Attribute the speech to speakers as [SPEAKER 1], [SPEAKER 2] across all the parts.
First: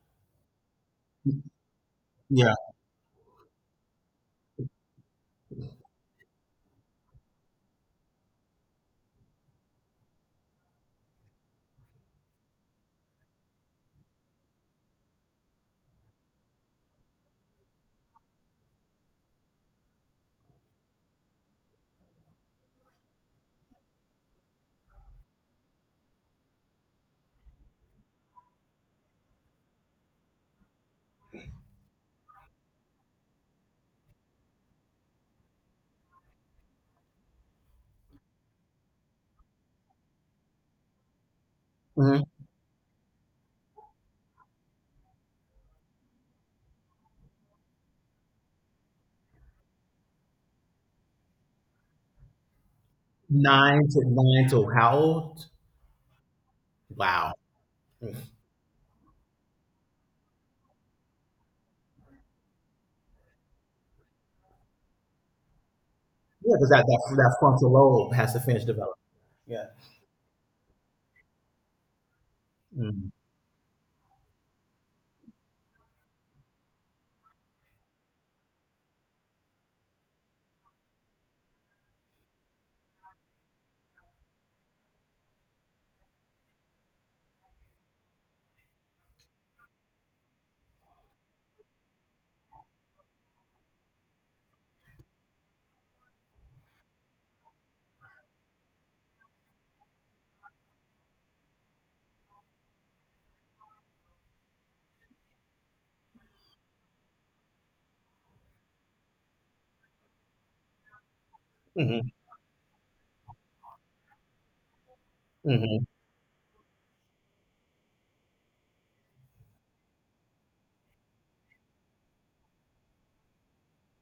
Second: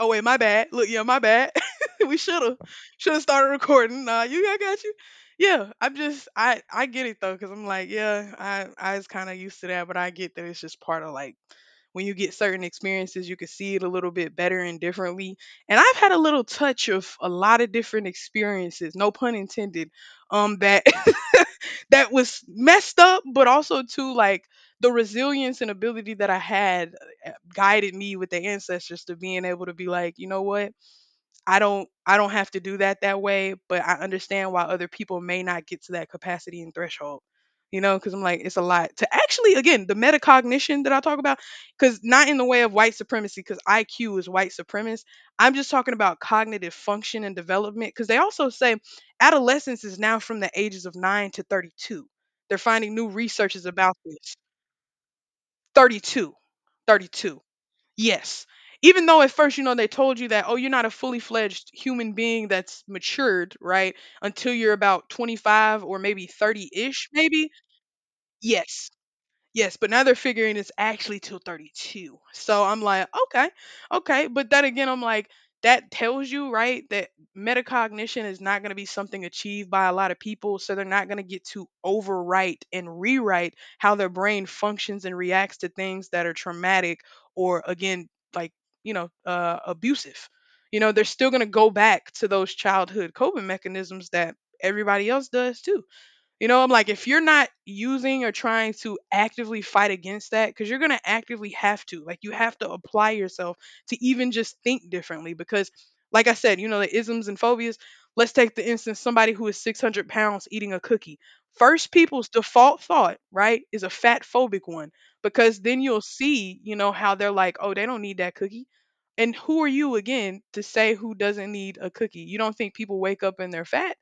[SPEAKER 1] Oh wait, my bad. Look, yeah, my bad. we
[SPEAKER 2] Yeah.
[SPEAKER 1] shoulda shoulda started recording. Nah, you, I got you. Yeah, I'm just, I get it though, cause I'm like, yeah, I was kind of used to that, but I get that it's just part of like when you get certain experiences, you can see it a little bit better and differently. And I've had a little touch of a lot of different experiences, no pun intended, that that was messed up, but also too like the resilience and ability that I had guided me with the ancestors to being able to be like, you know what? I don't have to do that that way, but I understand why other people may not get to that capacity and threshold. You know, because I'm like, it's a lot to actually, again, the metacognition that I talk about, because
[SPEAKER 2] Mhm.
[SPEAKER 1] not in the way of white supremacy, because IQ is white supremacist. I'm just talking about cognitive function and development, because they also say adolescence is now from the ages of 9 to 32. They're finding new researches
[SPEAKER 2] 9
[SPEAKER 1] about
[SPEAKER 2] to
[SPEAKER 1] this.
[SPEAKER 2] 9 to how old?
[SPEAKER 1] 32.
[SPEAKER 2] Wow.
[SPEAKER 1] 32.
[SPEAKER 2] Mm.
[SPEAKER 1] Yes. Even though at first, you know, they told you that, oh, you're not a fully fledged human being that's matured, right? Until you're about 25 or maybe
[SPEAKER 2] Yeah,
[SPEAKER 1] 30
[SPEAKER 2] because that
[SPEAKER 1] ish,
[SPEAKER 2] that that
[SPEAKER 1] maybe.
[SPEAKER 2] frontal lobe has to finish
[SPEAKER 1] Yes.
[SPEAKER 2] developing. Yeah.
[SPEAKER 1] Yes, but now they're figuring it's actually till 32. So I'm like,
[SPEAKER 2] Mm.
[SPEAKER 1] okay, okay. But then again, I'm like, that tells you, right, that metacognition is not going to be something achieved by a lot of people. So they're not going to get to overwrite and rewrite how their brain functions and reacts to things that are traumatic or, again, like, you know, abusive. You know, they're still going to go back to those childhood coping mechanisms that everybody else does too. You know, I'm like, if you're not using or trying to actively fight against that, because you're going to actively have to, like, you have to apply yourself to even just think differently. Because, like I said, you know, the isms and phobias. Let's take the instance somebody who is 600 pounds eating a cookie. First
[SPEAKER 2] Mhm.
[SPEAKER 1] people's default thought, right, is a fat phobic one, because then
[SPEAKER 2] Mhm.
[SPEAKER 1] you'll see, you know, how they're like, oh, they don't need that cookie. And who are you again to say who doesn't need a cookie? You don't think people wake up and they're fat?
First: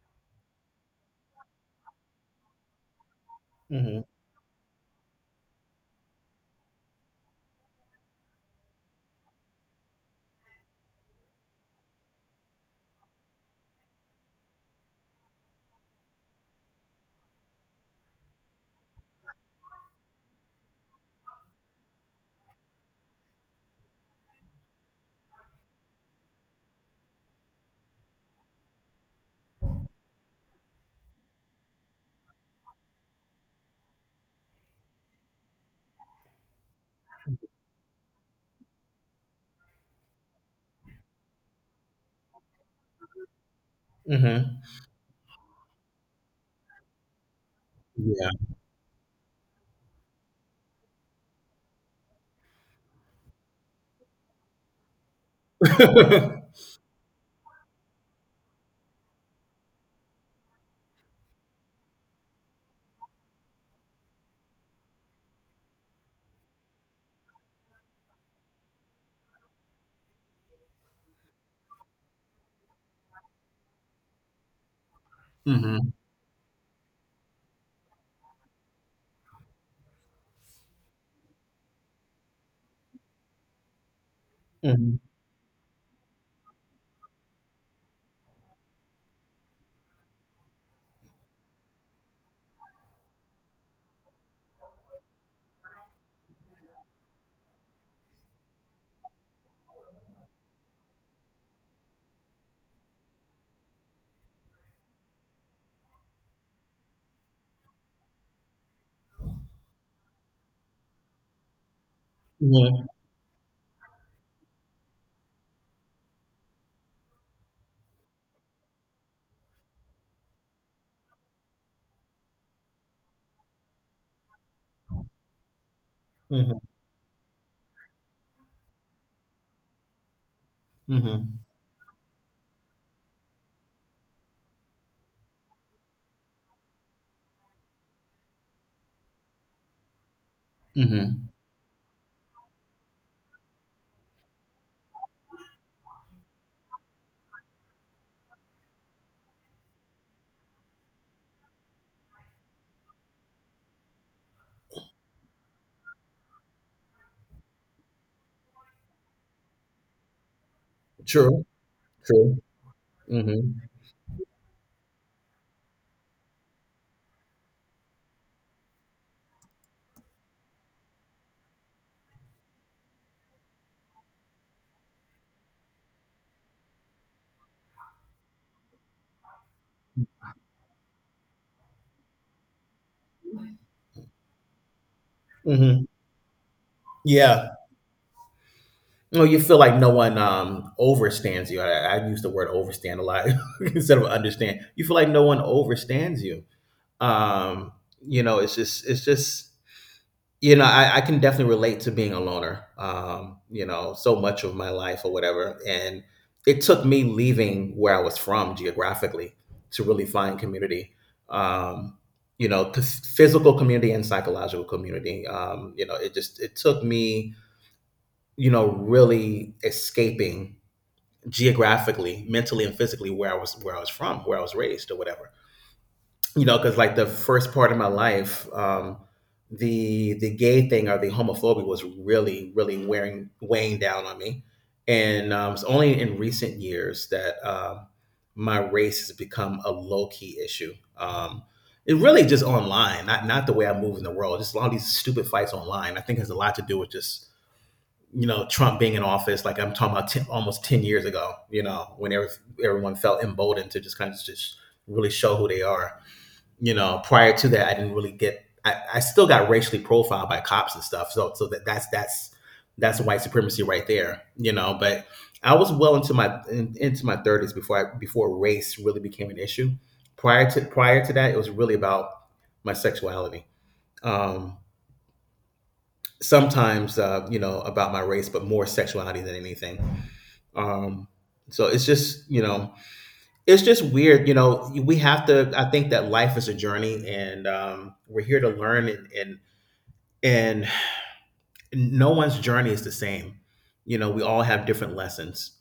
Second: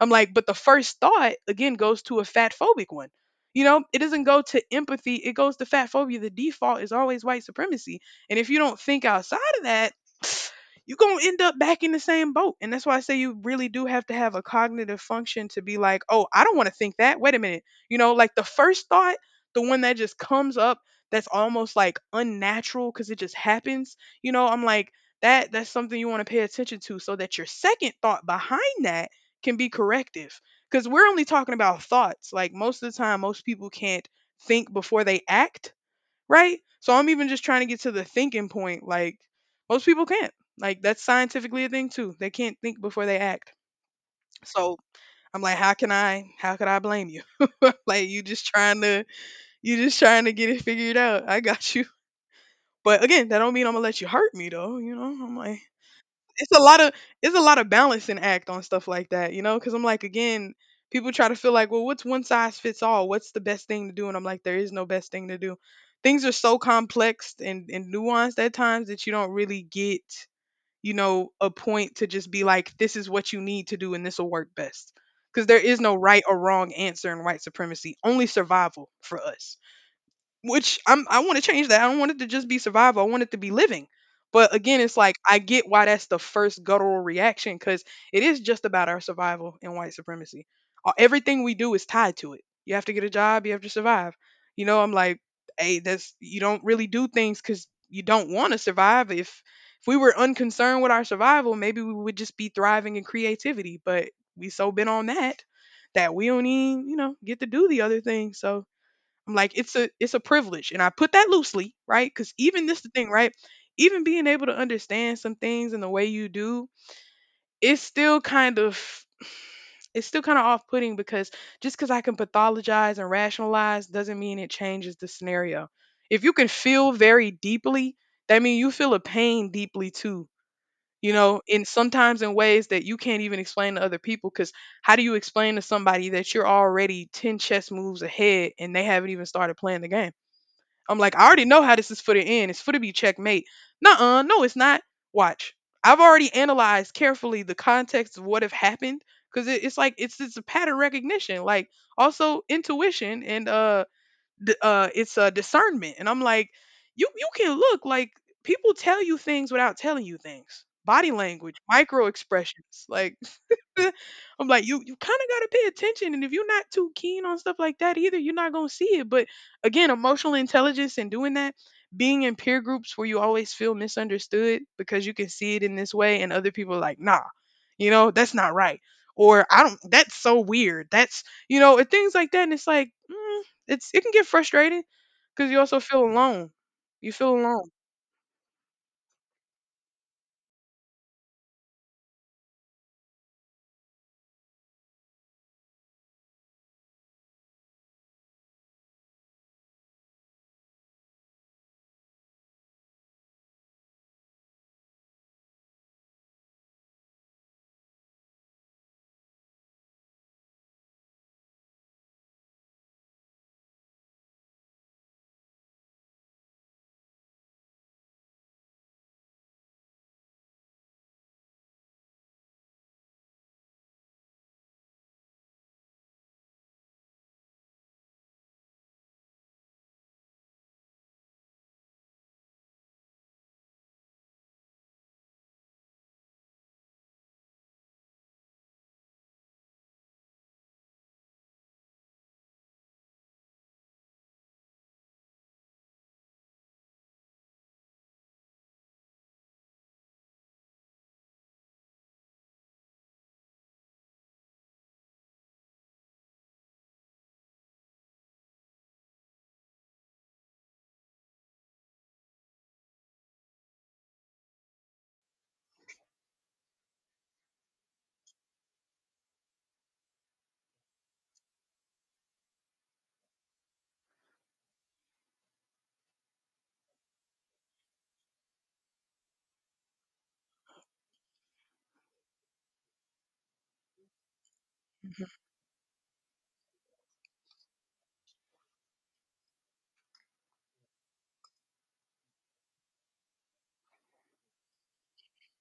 [SPEAKER 1] I'm like, but the first thought again goes to a fat phobic one. You know, it
[SPEAKER 2] Mhm.
[SPEAKER 1] doesn't go to empathy, it goes to fat phobia. The default is always white supremacy. And if you don't think outside of that, you're going to end up back in the same boat. And that's why I say you really do have to have a cognitive function to be like, oh, I don't want to think that. Wait a minute. You know, like the first thought, the one that just comes up that's almost like unnatural because it just happens. You know, I'm like, that's something you want to pay attention to so that your second thought behind that can be corrective because we're only talking about thoughts. Like most of the time, most people can't think before they act, right? So I'm even just trying to get to the thinking point. Like most people can't. Like that's scientifically a thing too. They can't think before they act.
[SPEAKER 2] Mm. Mhm.
[SPEAKER 1] So I'm like, how can I? How could I blame you? like you
[SPEAKER 2] Yeah.
[SPEAKER 1] just trying to, you just trying to get it figured out. I got you. But again, that don't mean I'm gonna let you hurt me though. You know, I'm like, it's a lot of it's a lot of balancing act on stuff like that, you know? Because I'm like, again, people try to feel like, well, what's one size fits all? What's the best thing to do? And I'm like, there is no best thing to do. Things are so complex and nuanced at times that you don't really get, you know, a point to just be like, this is what you need to do and this will work best. Because there is
[SPEAKER 2] Mhm.
[SPEAKER 1] no right or wrong answer in white supremacy, only survival for us which I want to change that. I don't want it to just be survival. I want it to be living. But again, it's
[SPEAKER 2] Mhm.
[SPEAKER 1] like I get why that's the first guttural reaction because it is just about our survival and white supremacy. Everything we do is tied to it. You have to get a job. You have to survive. You know, I'm like, hey, that's you don't really do things because you don't want to survive. If we were unconcerned with our survival, maybe we would just be thriving in creativity. But we so been on that that we don't even you know get to do the other thing. So I'm like, it's a privilege, and I put that loosely, right? Because even this
[SPEAKER 2] Mhm.
[SPEAKER 1] the thing, right? Even being able to understand some things in the way you do, it's still kind of it's still kind of off putting because just because I can pathologize and rationalize doesn't mean it changes the scenario. If you can
[SPEAKER 2] Mhm.
[SPEAKER 1] feel very deeply, that means you feel a pain deeply too. You
[SPEAKER 2] Mhm.
[SPEAKER 1] know, and sometimes in ways that you can't even explain to other people. Because how do you explain to somebody that you're already 10 chess moves ahead and they haven't even started playing the game? I'm like, I
[SPEAKER 2] Mhm.
[SPEAKER 1] already know how this is for the end. It's for to be checkmate. Nuh-uh, no, it's not. Watch. I've already analyzed carefully the context of what have happened because it's it's a pattern recognition, like also intuition and it's discernment. And I'm like, you can look like people tell you things without telling you things. Body
[SPEAKER 2] True.
[SPEAKER 1] language, micro
[SPEAKER 2] True.
[SPEAKER 1] expressions, like
[SPEAKER 2] Mm. Mhm.
[SPEAKER 1] I'm like, you kind of gotta pay attention, and if you're not too keen on stuff like that either, you're not gonna see it. But again, emotional intelligence and doing that, being in peer groups where you always feel misunderstood because you can see it in this way, and other people are like, nah, you know, that's not right, or I don't, that's so weird, that's you know, and things like that, and it's like, mm, it's it can get frustrating because
[SPEAKER 2] Mm.
[SPEAKER 1] you also
[SPEAKER 2] Mhm.
[SPEAKER 1] feel alone. You feel
[SPEAKER 2] Yeah.
[SPEAKER 1] alone.
[SPEAKER 2] Well, you feel like no one, overstands you. I use the word overstand a lot instead of understand. You feel like no one overstands you. Um, it's just it's just. You know, I can definitely relate to being a loner, you know, so much of my life or whatever, and it took me leaving where I was from geographically to really find community, um you know, physical community and psychological community. You know, it just it took me, you know, really escaping geographically, mentally, and physically where I was, where I was from, where I was raised or whatever. You know, because like the first part of my life, the gay thing or the homophobia was really, really wearing weighing down on me. And it's only in recent years that, my race has become a low key issue. It really just online, not the way I move in the world. Just a lot of these stupid fights online. I think it has a lot to do with just, you know, Trump being in office. Like I'm talking about 10, almost 10 years ago. You know, when everyone felt emboldened to just kind of just really show who they are. You know, prior to that, I didn't really get. I still got racially profiled by cops and stuff. So, that that's that's white supremacy right there, you know. But I was well into into my thirties before race really became an issue. Prior to that, it was really about my sexuality. Um, sometimes, you know, about my race, but more sexuality than anything. Um, so it's just, you know, it's just weird. You know, we have to, I think that life is a journey, and we're here to learn and no one's journey is the same. You know, we all have different lessons.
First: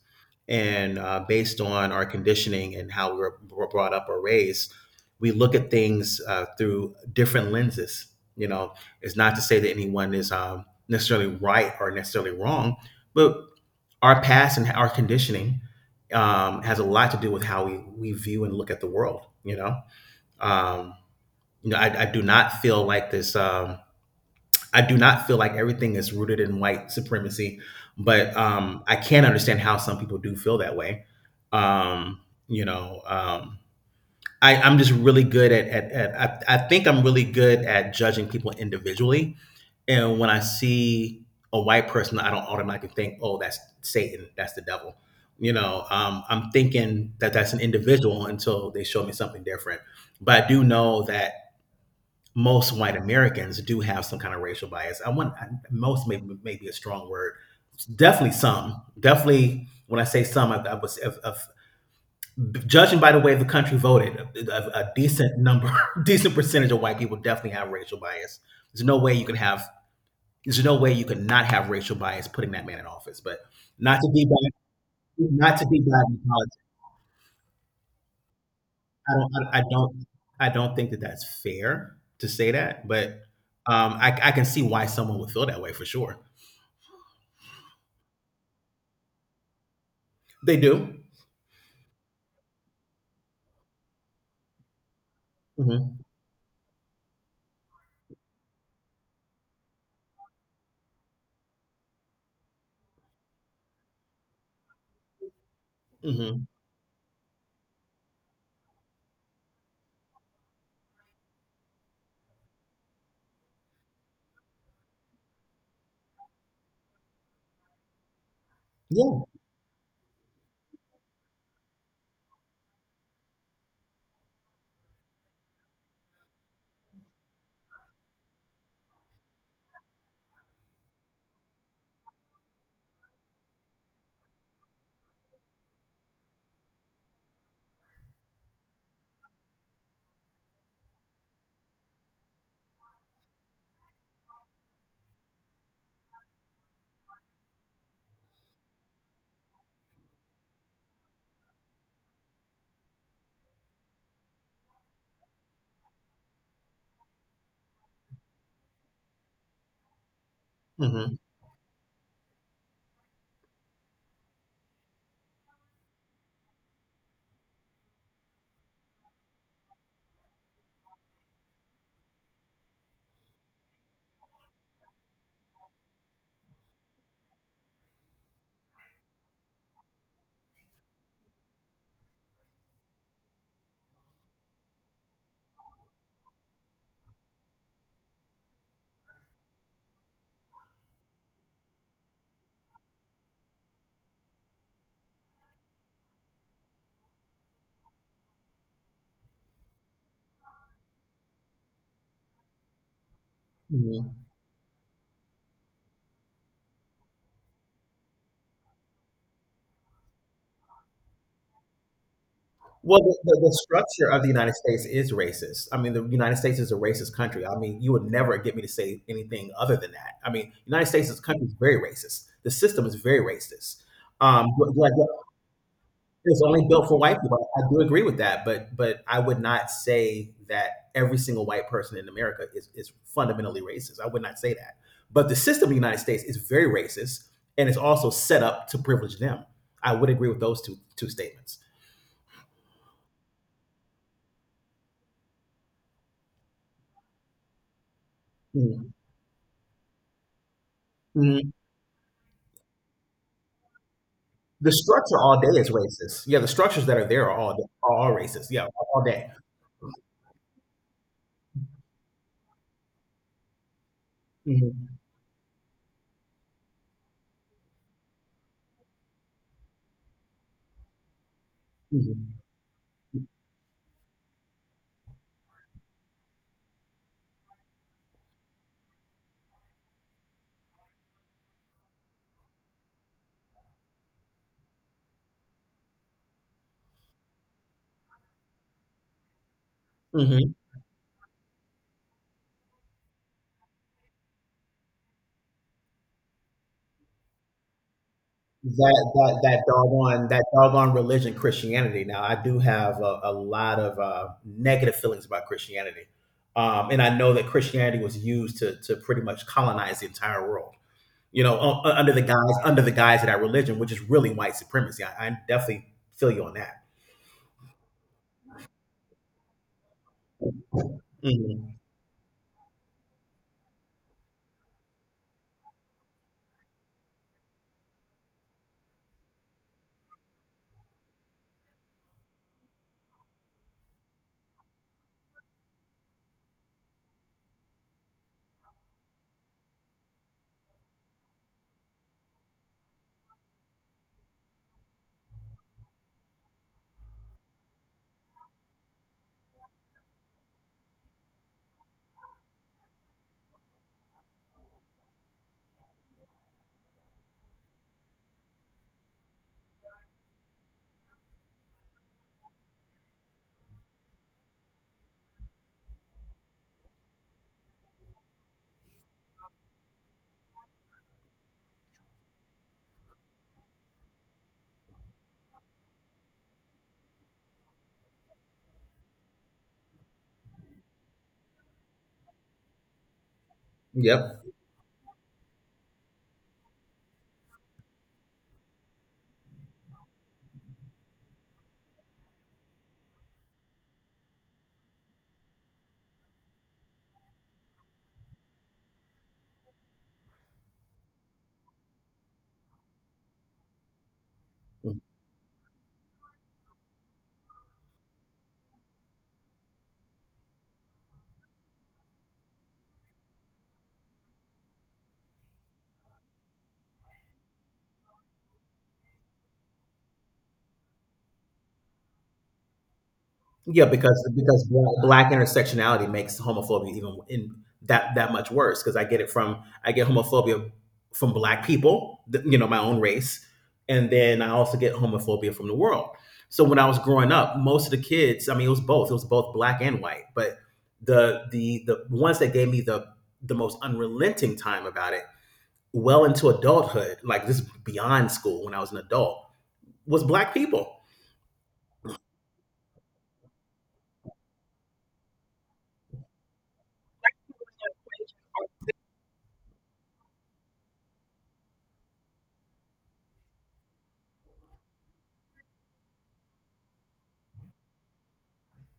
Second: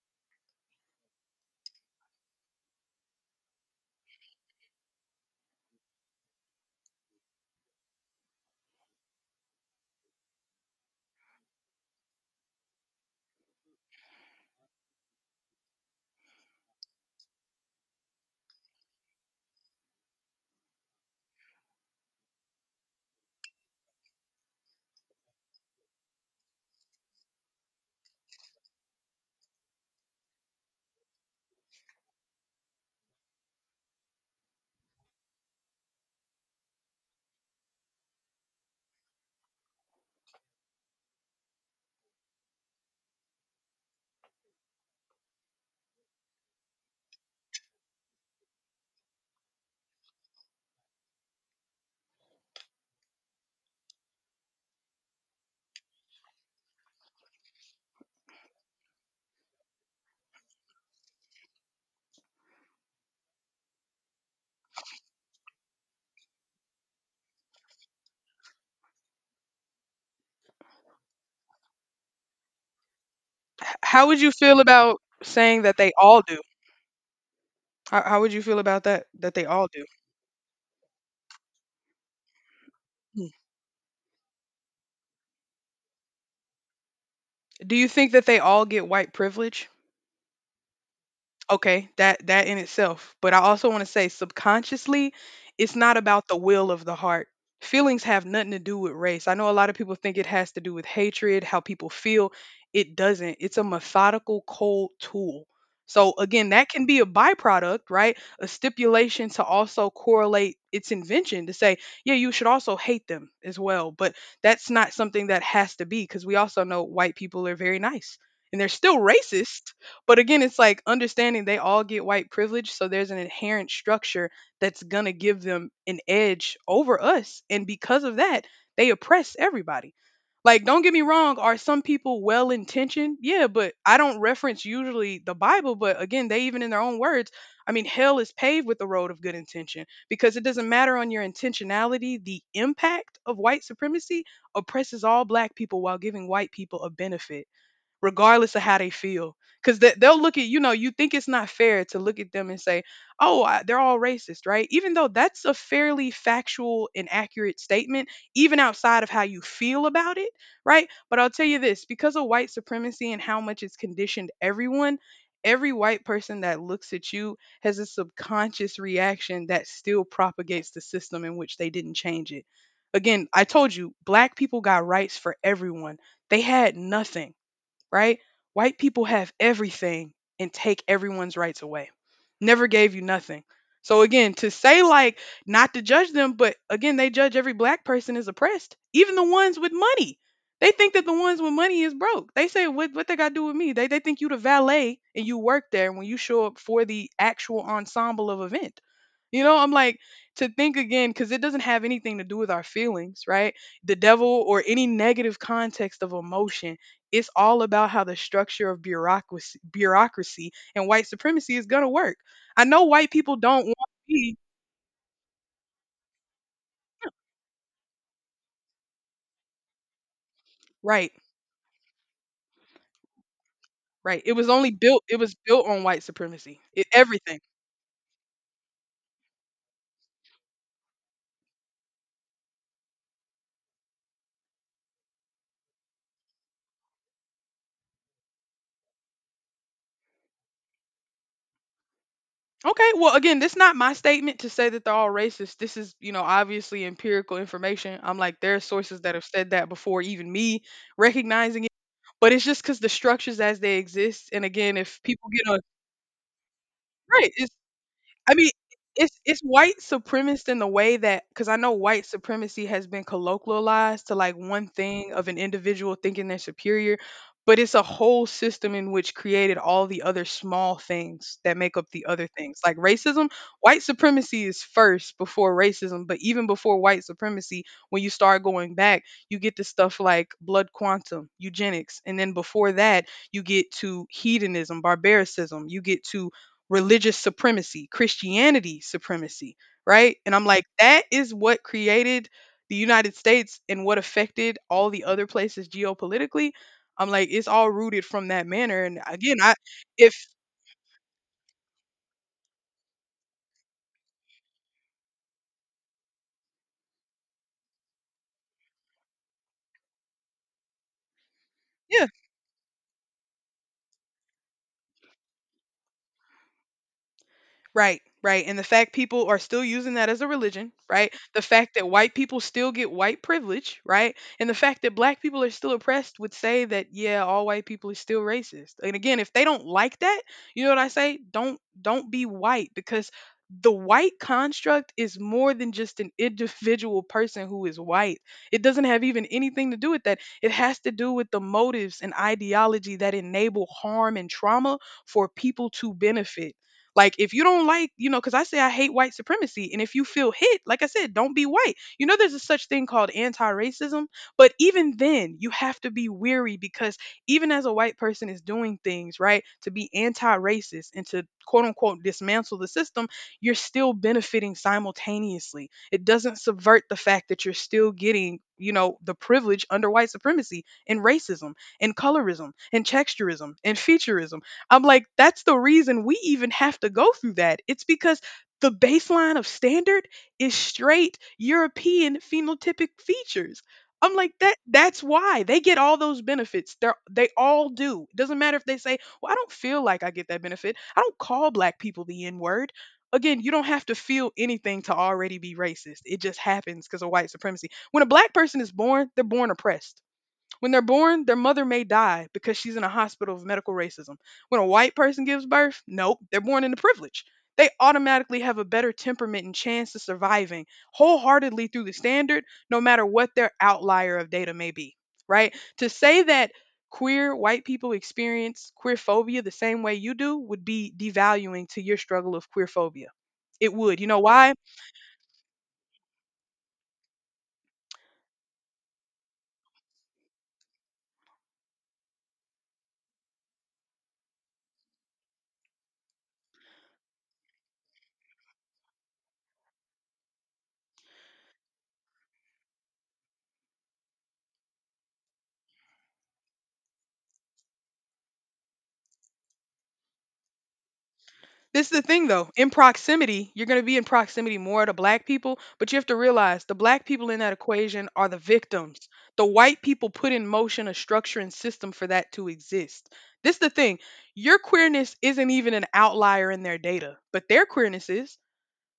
[SPEAKER 2] And, based on our conditioning and how we were brought up or raised, we look at things, through different lenses. You know, it's not to say that anyone is, necessarily right or necessarily wrong, but our past and our conditioning, has a lot to do with how we view and look at the world. Um, you know, I do not feel like this. I do not feel like everything is rooted in white supremacy, but, I can understand how some people do feel that way. Um, you know, I'm just really good at, I think I'm really good at judging people individually. And when I see a white person, I don't automatically think, oh, that's Satan, that's the devil. You know, I'm thinking that that's an individual until they show me something different. But I do know that most white Americans do have some kind of racial bias. Most may maybe a strong word. Definitely some. Definitely when I say some, I was of judging by the way the country voted, a decent number, decent percentage of white people definitely have racial bias. There's no way you can have. There's no way you could not have racial bias putting that man in office. But not
[SPEAKER 1] How
[SPEAKER 2] to
[SPEAKER 1] would
[SPEAKER 2] be
[SPEAKER 1] you feel about
[SPEAKER 2] not
[SPEAKER 1] saying
[SPEAKER 2] to
[SPEAKER 1] that
[SPEAKER 2] be
[SPEAKER 1] they
[SPEAKER 2] bad in
[SPEAKER 1] all do?
[SPEAKER 2] politics.
[SPEAKER 1] How would you feel about that?
[SPEAKER 2] I don't.
[SPEAKER 1] That they
[SPEAKER 2] I
[SPEAKER 1] all do?
[SPEAKER 2] don't. I don't think that that's fair to say that. But, I can see why someone would feel that way for sure.
[SPEAKER 1] Do you think that they all get white privilege?
[SPEAKER 2] They do.
[SPEAKER 1] Okay, that in itself. But I also want to say subconsciously, it's not
[SPEAKER 2] Mhm.
[SPEAKER 1] about the will of the heart. Feelings have nothing to do with race. I know a lot of people think it has to do with hatred, how people feel. It doesn't. It's a methodical cold tool. So
[SPEAKER 2] Mhm.
[SPEAKER 1] again, that can be a byproduct, right? A stipulation to also correlate its invention to say, yeah, you should also hate them as well. But that's not something that has to be because we also know white people are very nice and they're still
[SPEAKER 2] Yeah.
[SPEAKER 1] racist, but again, it's like understanding they all get white privilege, so there's an inherent structure that's going to give them an edge over us. And because of that, they oppress everybody. Like, don't get me wrong, are some people well intentioned? Yeah, but I don't reference usually the Bible, but again, they even in their own words, I mean, hell is paved with the road of good intention because it doesn't matter on your intentionality, the impact of white supremacy oppresses all black people while giving white people a benefit regardless of how they feel. Because they'll look at, you know, you think it's not fair to look at them and say, oh, they're all racist, right? Even though that's a fairly factual and accurate statement, even outside of how you feel about it, right?
[SPEAKER 2] Mhm.
[SPEAKER 1] But I'll tell you this because of white supremacy and how much it's conditioned everyone, every white person that looks at you has a subconscious reaction that still propagates the system in which they didn't change it. Again, I told you, black people got rights for everyone. They had nothing, right? White people have everything and take everyone's rights away. Never gave you nothing. So again, to say like not to judge them, but again, they judge every black person as oppressed, even the ones with money. They think that the ones with money is broke. They say what they got to do with me? They think you the valet and you work there when you show up for the actual ensemble of event. You know, I'm like to think again, cuz it doesn't have anything to do with our feelings, right? The
[SPEAKER 2] Mhm.
[SPEAKER 1] devil or any negative context of emotion, it's all about how the structure of bureaucracy and white supremacy is going to work. I know
[SPEAKER 2] Well,
[SPEAKER 1] white people
[SPEAKER 2] the
[SPEAKER 1] don't want to
[SPEAKER 2] structure of the
[SPEAKER 1] be
[SPEAKER 2] United States is racist. I mean, the United States is a racist country. I mean, you would never get me to say anything other than that. I mean, United States
[SPEAKER 1] right,
[SPEAKER 2] as a country is very racist. The system is very racist.
[SPEAKER 1] right. It was only
[SPEAKER 2] Do I.
[SPEAKER 1] built, it was built on white
[SPEAKER 2] It's
[SPEAKER 1] supremacy.
[SPEAKER 2] only
[SPEAKER 1] It
[SPEAKER 2] built for white people.
[SPEAKER 1] everything.
[SPEAKER 2] I do agree with that, but I would not say that every single white person in America is fundamentally racist. I would not say that. But the system in the United States is very racist, and it's also set up to privilege them. I would agree with those two statements.
[SPEAKER 1] Okay, well again, this not my statement to say that they're all racist. This is, you know, obviously empirical information. I'm like there are
[SPEAKER 2] Mm.
[SPEAKER 1] sources that have said that before even me
[SPEAKER 2] Mm.
[SPEAKER 1] recognizing it, but it's just cuz the structures as they exist and
[SPEAKER 2] The
[SPEAKER 1] again, if
[SPEAKER 2] structure
[SPEAKER 1] people
[SPEAKER 2] all
[SPEAKER 1] get on
[SPEAKER 2] day is racist. Yeah, the structures that are there
[SPEAKER 1] right, it's
[SPEAKER 2] are all
[SPEAKER 1] I
[SPEAKER 2] racist.
[SPEAKER 1] mean,
[SPEAKER 2] Yeah, all
[SPEAKER 1] it's
[SPEAKER 2] day.
[SPEAKER 1] white supremacist in the way that because I know white supremacy has been colloquialized to like one
[SPEAKER 2] Mhm.
[SPEAKER 1] thing of an individual thinking they're superior, but it's a whole system in which created all the other small things that make up the other
[SPEAKER 2] Mhm.
[SPEAKER 1] things. Like racism, white supremacy is first before racism, but even before white supremacy, when you start going back, you get to stuff like blood quantum, eugenics, and then before that, you get to hedonism, barbaricism, you get to religious supremacy, Christianity supremacy, right? And I'm
[SPEAKER 2] Mhm.
[SPEAKER 1] like, that is what created the United States and what affected all the other places geopolitically. I'm like, it's all rooted from that manner. And
[SPEAKER 2] that
[SPEAKER 1] again,
[SPEAKER 2] that
[SPEAKER 1] I,
[SPEAKER 2] that
[SPEAKER 1] if,
[SPEAKER 2] doggone that doggone religion Christianity. Now I do have a lot of, negative feelings about Christianity, and I know that Christianity was used to pretty much colonize the entire world. You know,
[SPEAKER 1] yeah,
[SPEAKER 2] under the guise of that religion, which is really white supremacy. I definitely feel you on that.
[SPEAKER 1] right, right. And the fact people are still using that as a religion, right? The fact
[SPEAKER 2] Mhm.
[SPEAKER 1] that white people still get white privilege, right? And the fact that black people are still oppressed would say that yeah, all white people are still racist. And again, if they don't like that, you know what I say? Don't be white because the white construct is more than just an individual person who is white. It doesn't have even anything to do with that. It has to do with the motives and ideology that enable harm and trauma for people to benefit like if you don't like, you know, because I say I hate white supremacy, and if you feel hit, like I said, don't be white. You know, there's a such thing called anti-racism, but even then, you have to be weary because even as a white person is doing things right to be anti-racist and to quote unquote dismantle the system, you're still benefiting simultaneously. It doesn't subvert the fact that you're still getting, you know, the privilege under white supremacy and racism and colorism and texturism and featureism. I'm like, that's the reason we even have to go through that. It's because the baseline of standard is straight European phenotypic features. I'm like
[SPEAKER 2] Yep.
[SPEAKER 1] that's why they get all those benefits. They all do. Doesn't matter if they say, "Well, I don't feel like I get that benefit. I don't call black people the n-word." Again, you don't have to feel anything to already be racist. It just happens because of white supremacy. When a black person is born, they're born oppressed. When they're born, their mother may die because she's in a hospital of medical racism. When a white person gives birth, nope, they're born into privilege. They automatically have a better temperament and chance of surviving wholeheartedly through the standard, no matter what their outlier of data may be, right? To say that queer white people experience queer phobia the same way you do would be devaluing to your struggle of queer phobia. It
[SPEAKER 2] Yeah,
[SPEAKER 1] would. You know why?
[SPEAKER 2] because black, black intersectionality makes homophobia even in that that much worse. Because I get homophobia from black people, you know, my own race, and then I also get homophobia from the world. So when I was growing up, most of the kids, I mean, it was both. It was both black and white. But the ones that gave me the most unrelenting time about it, well into adulthood, like this beyond school when I was an adult, was black people.
[SPEAKER 1] This is the thing though. In proximity, you're going to be in proximity more to black people, but you have to realize the black people in that equation are the victims. The white people put in motion a structure and system for that to exist. This is the thing. Your queerness isn't even an outlier in their data, but their queerness is.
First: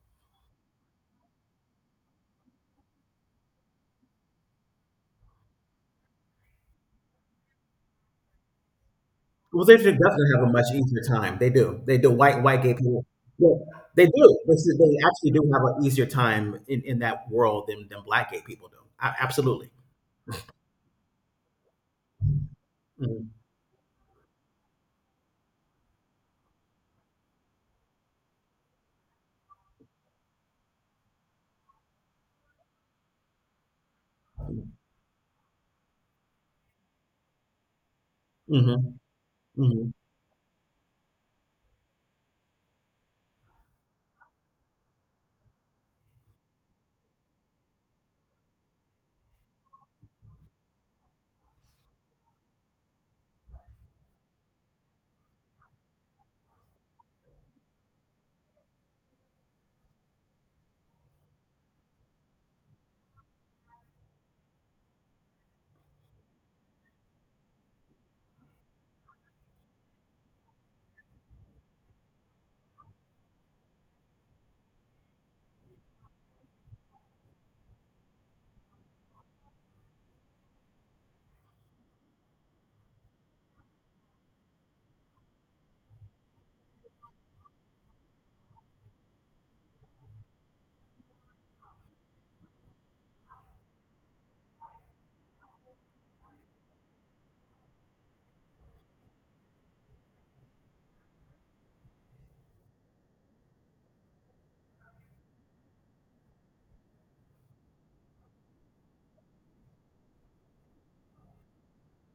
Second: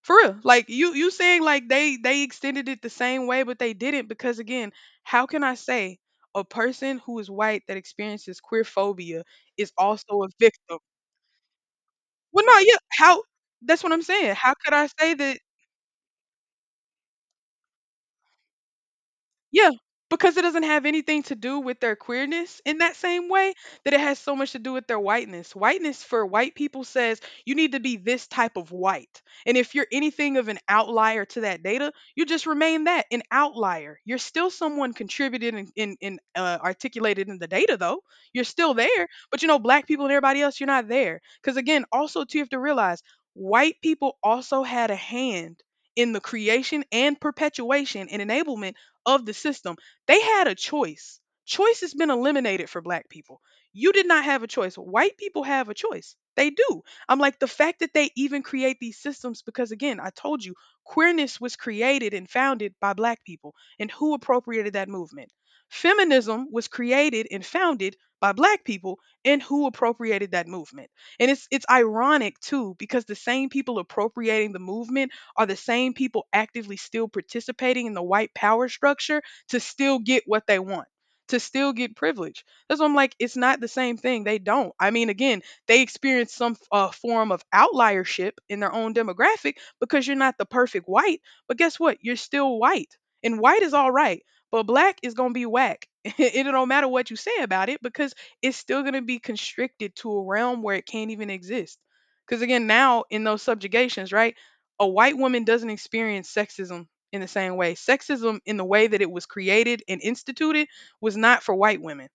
[SPEAKER 1] For real. Like you saying like they extended it the same way but they didn't because again, how can I say a person who is white that experiences queer phobia
[SPEAKER 2] Well,
[SPEAKER 1] is
[SPEAKER 2] they should
[SPEAKER 1] also
[SPEAKER 2] definitely
[SPEAKER 1] a
[SPEAKER 2] have a much
[SPEAKER 1] victim?
[SPEAKER 2] easier time. They do. They do. White
[SPEAKER 1] Well, no,
[SPEAKER 2] white gay
[SPEAKER 1] yeah.
[SPEAKER 2] people.
[SPEAKER 1] How?
[SPEAKER 2] Yeah,
[SPEAKER 1] That's what I'm
[SPEAKER 2] they
[SPEAKER 1] saying.
[SPEAKER 2] do.
[SPEAKER 1] How could I
[SPEAKER 2] They
[SPEAKER 1] say
[SPEAKER 2] actually
[SPEAKER 1] that?
[SPEAKER 2] do have an easier time in that world than black gay people do.
[SPEAKER 1] Yeah,
[SPEAKER 2] Absolutely.
[SPEAKER 1] because it doesn't have anything to do with their queerness in that same
[SPEAKER 2] Hmm.
[SPEAKER 1] way that it has so much to do with their whiteness. Whiteness for white people says you need to be this type of white. And if you're anything of an outlier to that data, you just remain that an outlier. You're still someone contributed and articulated in the data, though. You're still
[SPEAKER 2] Hmm.
[SPEAKER 1] there. But you know, black people and everybody else, you're not there. Because again, also, too, you have to realize white people also had a hand in the creation and perpetuation and enablement of the system, they had a choice. Choice has been eliminated for black people. You did not have a choice. White people have a choice. They do. I'm like, the fact that they even create these systems, because again, I told you, queerness was created and founded by black people. And who appropriated that movement? Feminism was created and founded by black people and who appropriated that movement. And it's ironic too because the same people appropriating the movement are the same people actively still participating in the white power structure to still get what they want. To still get privilege. That's why I'm like, it's not the same thing. They don't. I mean, again, they experience some form of outliership in their own demographic because you're not the perfect white. But guess what? You're still white. And white is all right, but black is going to be whack. It don't matter what you say about it because it's still going to be constricted to a realm where it can't even exist. Because again, now in those subjugations, right? A white woman doesn't experience sexism in the same way. Sexism, in the way that it was created and instituted, was not for white women.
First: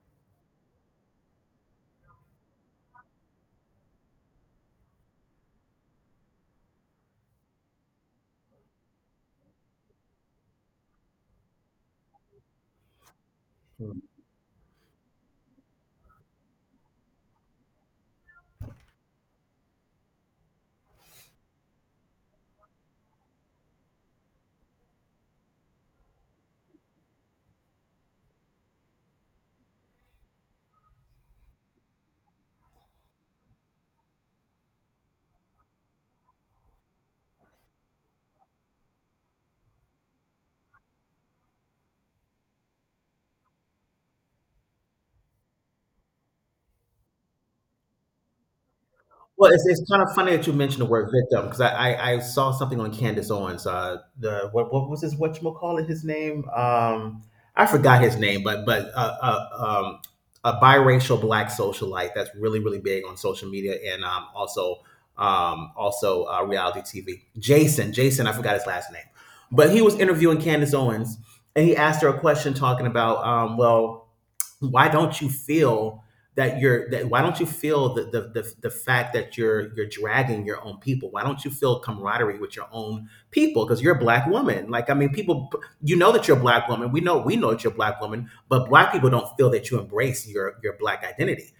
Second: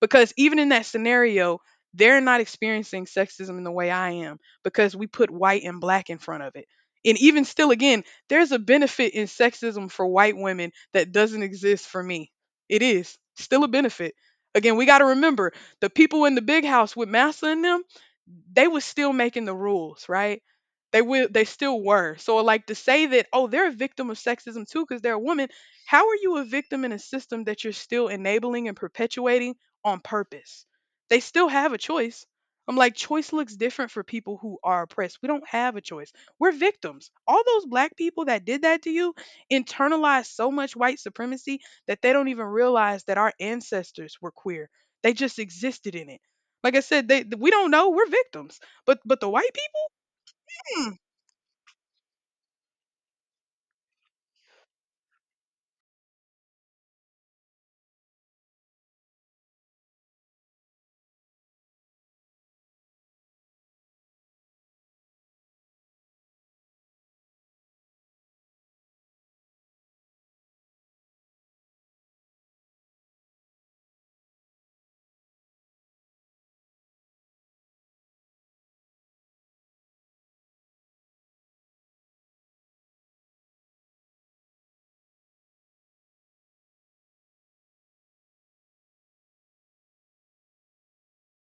[SPEAKER 1] Because even in that scenario, they're not experiencing sexism in the way I am because we put white and black in front of it. And even still, again, there's a benefit in sexism for white women that doesn't exist for me. It is still a
[SPEAKER 2] Hmm.
[SPEAKER 1] benefit. Again, we got to remember the people in the big house with Massa and them, they was still making the rules, right? They still were. So like to say that, oh, they're a victim of sexism too, because they're a woman, how are you a victim in a system that you're still enabling and perpetuating on purpose? They still have a choice. I'm like, choice looks different for people who are oppressed. We don't have a choice. We're victims. All those black people that did that to you internalized so much white supremacy that they don't even realize that our ancestors were queer. They just existed in it. Like I said, they we don't know. We're victims. But the white
[SPEAKER 2] Well, it's
[SPEAKER 1] people
[SPEAKER 2] kind of funny that you mentioned the
[SPEAKER 1] hmm,
[SPEAKER 2] word victim because I saw something on Candace Owens. The what was his what you call it? His name? I forgot his name, but a biracial black socialite that's really really big on social media, and, also reality TV. Jason, I forgot his last name, but he was interviewing Candace Owens and he asked her a question talking about, well, why don't you feel that you're that why don't you feel the fact that you're dragging your own people, why don't you feel camaraderie with your own people because you're a black woman? Like I mean people, you know, that you're a black woman, we know that you're a black woman, but black people don't feel that you embrace your black identity.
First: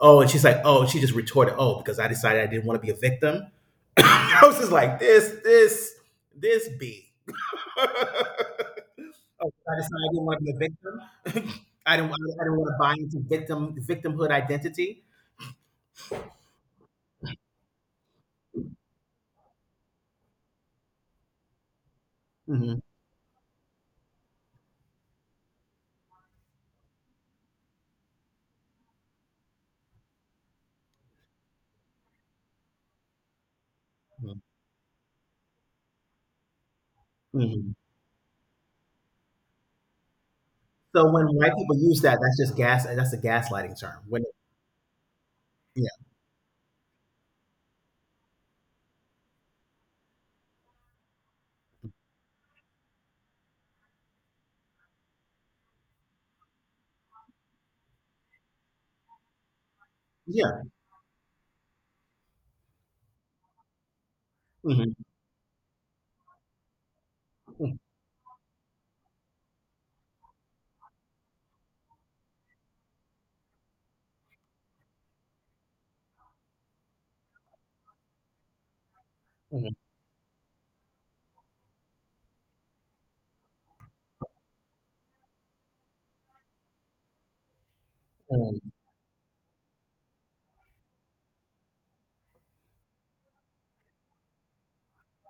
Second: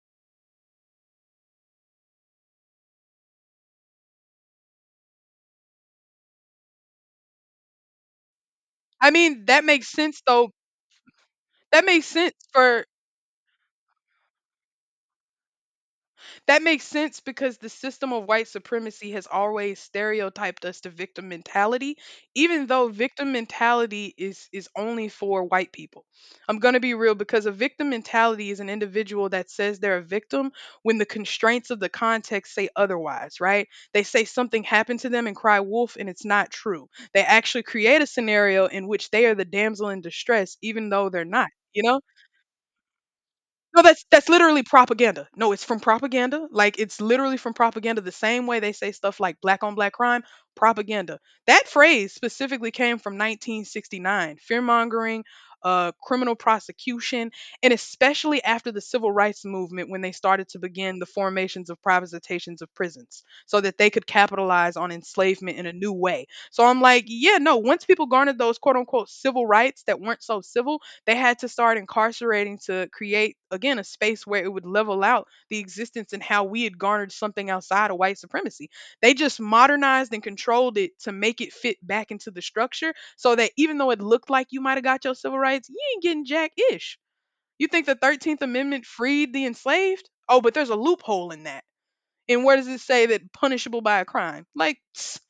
[SPEAKER 2] Oh, and she's like, oh, she just retorted, oh, because I decided I didn't want to be a victim. I was just like, this b
[SPEAKER 1] I mean,
[SPEAKER 2] Oh,
[SPEAKER 1] that
[SPEAKER 2] I
[SPEAKER 1] makes
[SPEAKER 2] decided I
[SPEAKER 1] sense
[SPEAKER 2] didn't want to be
[SPEAKER 1] though.
[SPEAKER 2] a victim.
[SPEAKER 1] That
[SPEAKER 2] I
[SPEAKER 1] makes
[SPEAKER 2] don't.
[SPEAKER 1] sense
[SPEAKER 2] I don't want to
[SPEAKER 1] for
[SPEAKER 2] buy into victimhood identity.
[SPEAKER 1] that makes sense because the system of white supremacy has always stereotyped us to victim mentality, even
[SPEAKER 2] Hmm.
[SPEAKER 1] though victim mentality is only for white people. I'm going to be real because a victim mentality is an individual that says they're a victim when the constraints of the context say otherwise, right? They say something happened to them and cry wolf and it's not true. They actually
[SPEAKER 2] Hmm.
[SPEAKER 1] create a scenario in which they are the damsel in distress even though
[SPEAKER 2] So
[SPEAKER 1] they're
[SPEAKER 2] when
[SPEAKER 1] not,
[SPEAKER 2] white people
[SPEAKER 1] you know?
[SPEAKER 2] use that, that's just gas. That's a gaslighting
[SPEAKER 1] No,
[SPEAKER 2] term.
[SPEAKER 1] that's
[SPEAKER 2] When
[SPEAKER 1] that's literally propaganda. No, it's from
[SPEAKER 2] yeah,
[SPEAKER 1] propaganda. Like it's literally from propaganda. The same way they say stuff like black on black crime, propaganda. That phrase specifically came from 1969, fear mongering, criminal prosecution, and especially after the civil rights movement when they started to
[SPEAKER 2] yeah,
[SPEAKER 1] begin the formations of privatizations of prisons so that they could capitalize on
[SPEAKER 2] hmm,
[SPEAKER 1] enslavement in a new way. So I'm like, yeah, no. Once people garnered those quote unquote civil rights that weren't so civil, they had to start incarcerating to create, again, a space where it would level out the existence and how we had garnered something outside of white supremacy. They just
[SPEAKER 2] hmm,
[SPEAKER 1] modernized and controlled it to make it fit back into the structure so that even though it looked like you might have got your civil rights, you ain't getting jack ish. You think the 13th Amendment freed the enslaved? Oh, but there's a loophole in that. And where does it say that punishable by a crime? Like, tss,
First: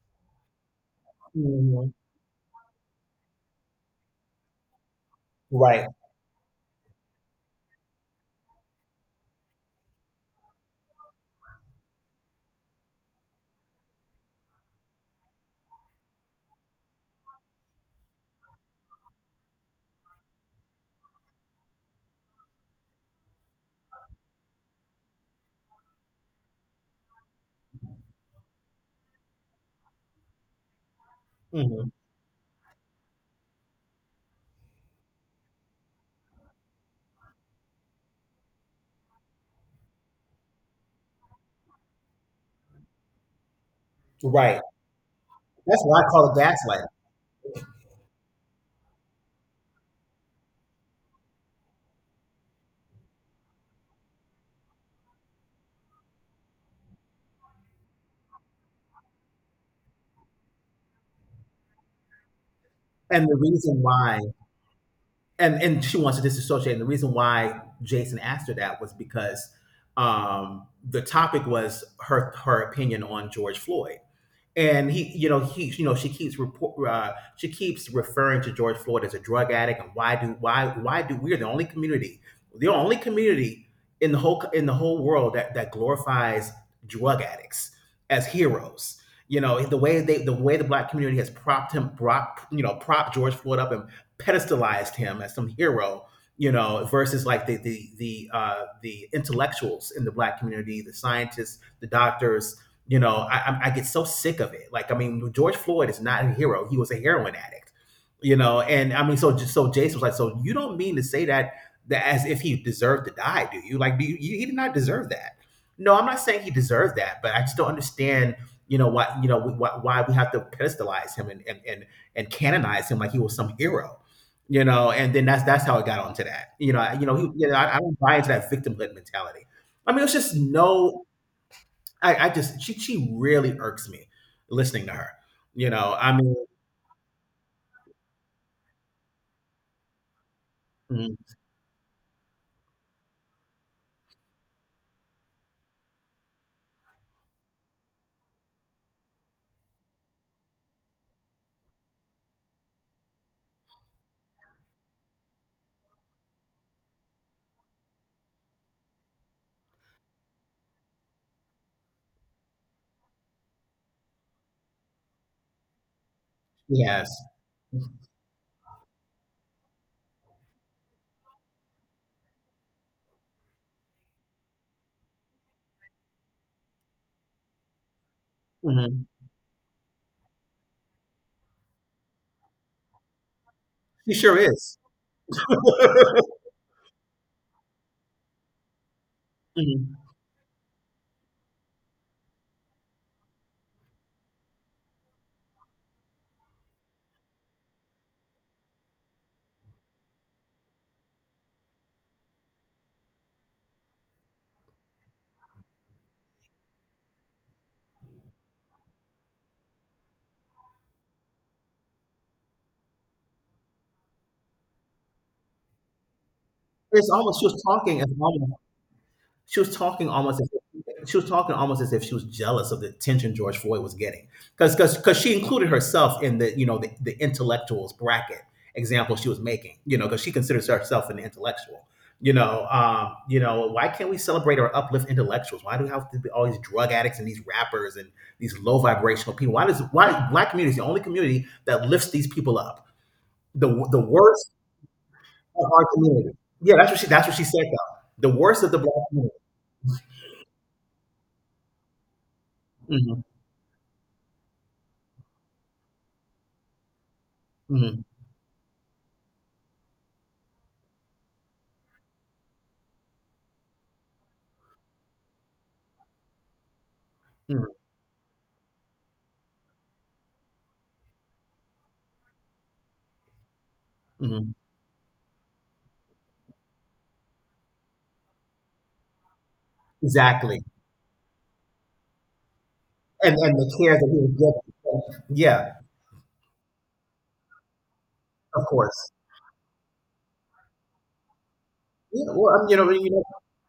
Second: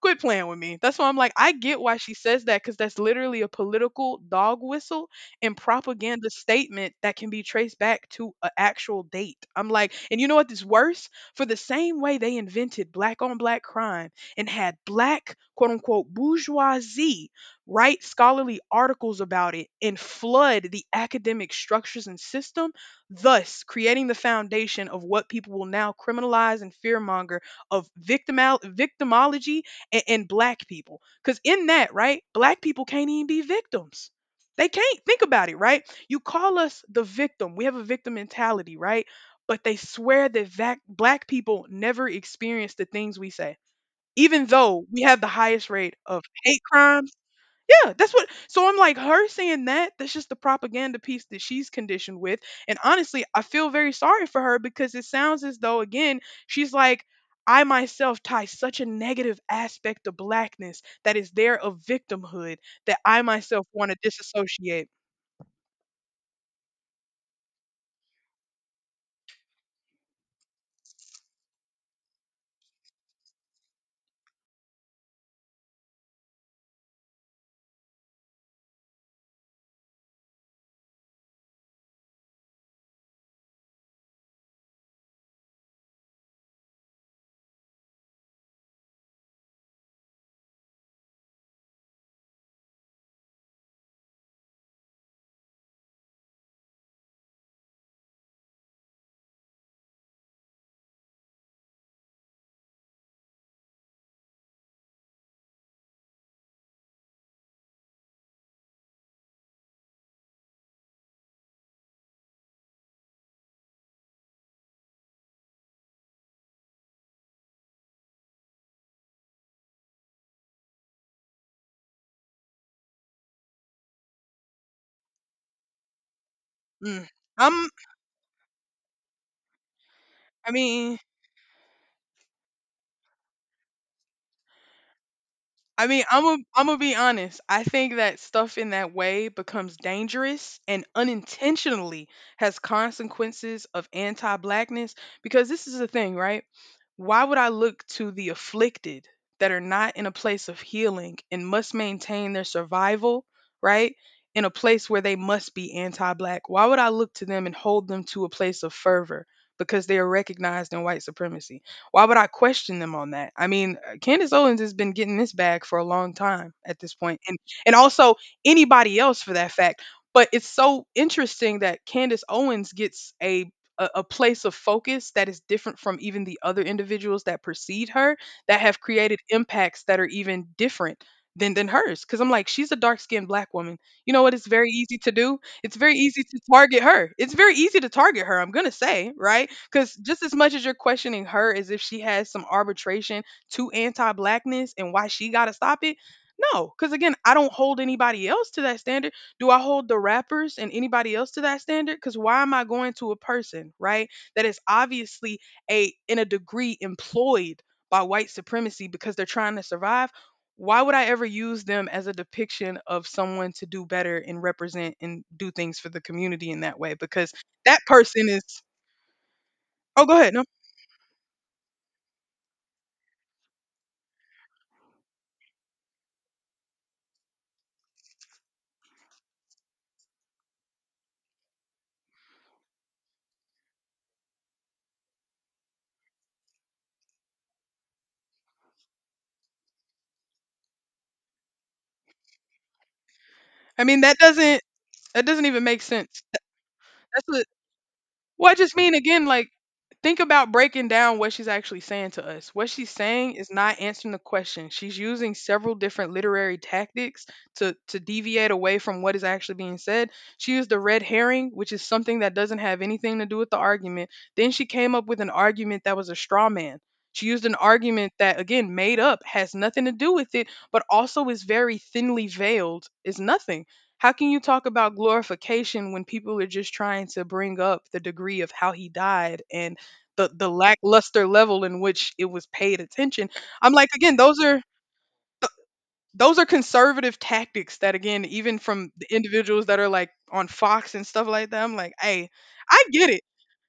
[SPEAKER 1] quit playing with me. That's why I'm like, I get
[SPEAKER 2] hmm,
[SPEAKER 1] why she says that because that's literally a political dog whistle and
[SPEAKER 2] right,
[SPEAKER 1] propaganda statement that can be traced back to an actual date. I'm like, and you know what is worse? For the same way they invented black on black crime and had black, quote unquote, bourgeoisie write scholarly articles about it and flood the academic structures and system thus creating the foundation of what people will now criminalize and fearmonger of victimology and black people. Because in
[SPEAKER 2] hmm,
[SPEAKER 1] that, right, black people can't even be victims. They can't think about it, right? You call us the victim. We have a victim mentality, right? But they swear that black people never experience the things we say, even
[SPEAKER 2] right.
[SPEAKER 1] though we have the highest
[SPEAKER 2] That's
[SPEAKER 1] rate
[SPEAKER 2] why I
[SPEAKER 1] of
[SPEAKER 2] call it
[SPEAKER 1] hate
[SPEAKER 2] gaslighting.
[SPEAKER 1] crimes. Yeah, that's what. So I'm like, her saying that, that's just the propaganda piece that she's conditioned with. And honestly, I feel very sorry for her because it sounds as though, again, she's like, I myself tie such a negative aspect of blackness that is there of victimhood that I
[SPEAKER 2] And the
[SPEAKER 1] myself
[SPEAKER 2] reason
[SPEAKER 1] want to
[SPEAKER 2] why,
[SPEAKER 1] disassociate.
[SPEAKER 2] and she wants to disassociate. And the reason why Jason asked her that was because, the topic was her opinion on George Floyd, and he you know she keeps report she keeps referring to George Floyd as a drug addict. And why do we're the only community, the only community in the whole world that that glorifies drug addicts as heroes. You know, the way they, the way the black community has propped him brought you know, propped George Floyd up and pedestalized him as some hero, you know, versus like uh, the intellectuals in the black community, the scientists, the doctors. You know, I get so sick of it. Like, I mean, George Floyd is not a hero. He was a heroin addict. You know, and I mean, so Jason was like, so you don't mean to say that as if he deserved to die, do you? Like, he did not deserve that. No, I'm not saying he deserved that, but I just don't understand. You know why? You know why we have to pedestalize him, and canonize him like he was some hero. You know, and then that's how it got onto that. You know, you
[SPEAKER 1] Mm.
[SPEAKER 2] know, you know,
[SPEAKER 1] I'm,
[SPEAKER 2] I don't buy into that victimhood mentality. I mean, it's just
[SPEAKER 1] I mean,
[SPEAKER 2] no. I just she really irks me listening to her. You know, I
[SPEAKER 1] I'm
[SPEAKER 2] mean,
[SPEAKER 1] I'm gonna be honest. I think that stuff in that way becomes dangerous and
[SPEAKER 2] mhm,
[SPEAKER 1] unintentionally has consequences of anti-blackness because this is the thing, right? Why would I look to the afflicted that are not in a place of healing and must maintain their survival, right? In a place where they must be anti-black. Why would I look to them and hold them to a place of fervor because they are recognized in white supremacy? Why would I question them on that? I mean, Candace Owens has been getting this bag for a long time at this
[SPEAKER 2] yes,
[SPEAKER 1] point, and also anybody else for that fact. But it's so interesting that Candace Owens gets a place of focus that is different from even the other individuals that precede her that have
[SPEAKER 2] mhm.
[SPEAKER 1] created impacts that are even different than hers. Because I'm like, she's a dark skinned black woman. You
[SPEAKER 2] She
[SPEAKER 1] know what?
[SPEAKER 2] sure
[SPEAKER 1] It's very
[SPEAKER 2] is.
[SPEAKER 1] easy to do it's very easy to target her. It's very easy to target her, I'm going to say, right? Because
[SPEAKER 2] Mhm.
[SPEAKER 1] just as much as you're questioning her as if she has some arbitration to anti blackness and why she got to stop it. No, because again, I don't hold anybody else to that standard. Do I hold the rappers and anybody else to that standard? Because why am I going to a person, right, that is obviously a in a degree employed by white supremacy because they're trying to survive? Why would I ever use them as a depiction of someone to do better and represent and do things for the community in that way?
[SPEAKER 2] It's
[SPEAKER 1] Because
[SPEAKER 2] almost she was
[SPEAKER 1] that
[SPEAKER 2] talking as
[SPEAKER 1] person
[SPEAKER 2] almost
[SPEAKER 1] is oh, go ahead. No,
[SPEAKER 2] She was talking almost as if she was jealous of the attention George Floyd was getting, because she included herself in the the intellectuals bracket example she was making, because she considers herself an intellectual. Why can't we celebrate or uplift intellectuals? Why do we have to be all these drug addicts and these rappers and these low vibrational people? Why black community is the only community that lifts these people up? The
[SPEAKER 1] I mean
[SPEAKER 2] the worst
[SPEAKER 1] that doesn't even
[SPEAKER 2] of
[SPEAKER 1] make
[SPEAKER 2] our
[SPEAKER 1] sense.
[SPEAKER 2] community. Yeah,
[SPEAKER 1] That's
[SPEAKER 2] that's what she
[SPEAKER 1] what.
[SPEAKER 2] said though. The
[SPEAKER 1] Well, I
[SPEAKER 2] worst of
[SPEAKER 1] just
[SPEAKER 2] the
[SPEAKER 1] mean
[SPEAKER 2] black
[SPEAKER 1] again,
[SPEAKER 2] community.
[SPEAKER 1] like think about breaking down what she's actually saying to us. What she's
[SPEAKER 2] Mhm,
[SPEAKER 1] saying is not answering the question. She's using several different literary tactics to
[SPEAKER 2] mhm.
[SPEAKER 1] deviate away from what is actually being said. She used the red herring, which is something that doesn't have anything to do with the argument. Then she came up with an argument that was a straw man. She used an
[SPEAKER 2] Mhm,
[SPEAKER 1] argument that again made up, has nothing to do with it, but also is very thinly veiled, is nothing. How can you
[SPEAKER 2] mhm.
[SPEAKER 1] talk about glorification when people are just trying to bring up the degree of how he died and the
[SPEAKER 2] Exactly,
[SPEAKER 1] lackluster level in which it was paid attention?
[SPEAKER 2] and the
[SPEAKER 1] I'm like,
[SPEAKER 2] care that
[SPEAKER 1] again,
[SPEAKER 2] he
[SPEAKER 1] those
[SPEAKER 2] would
[SPEAKER 1] are
[SPEAKER 2] give.
[SPEAKER 1] th-
[SPEAKER 2] Yeah,
[SPEAKER 1] those are conservative tactics that again, even
[SPEAKER 2] of
[SPEAKER 1] from the
[SPEAKER 2] course.
[SPEAKER 1] individuals that are like on Fox and stuff like that, I'm like,
[SPEAKER 2] Yeah,
[SPEAKER 1] hey,
[SPEAKER 2] well,
[SPEAKER 1] I get it.
[SPEAKER 2] know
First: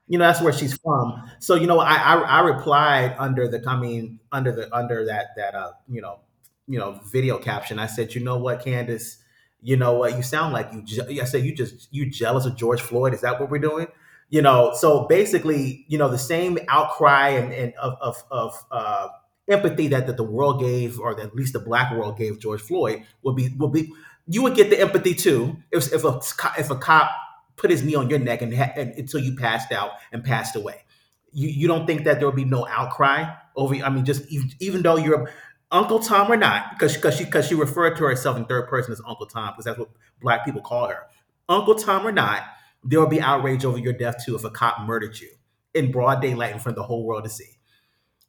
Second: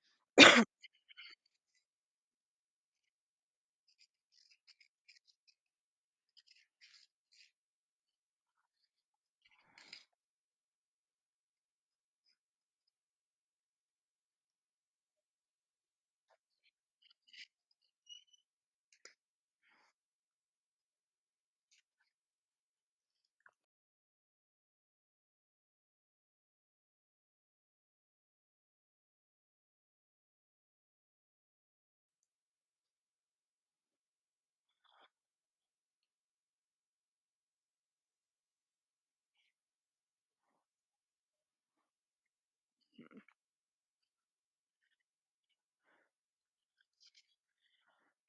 [SPEAKER 2] you know that's where she's from, so I replied under the, I mean, under that video caption. I said, you know what, Candace, you know what you sound like? You I said, you just you jealous of George Floyd? Is that what we're doing? So basically, the same outcry and of empathy that, the world gave, or that at least the black world gave George Floyd, would be you would get the empathy too, if, if a cop put his knee on your neck and until you passed out and passed away. You don't think that there will be no outcry over? I mean, just even, though you're Uncle Tom or not, because she referred to herself in third person as Uncle Tom, because that's what black people call her. Uncle Tom or not, there will be outrage over your death too if a cop murdered you in broad daylight in front of the whole world to see.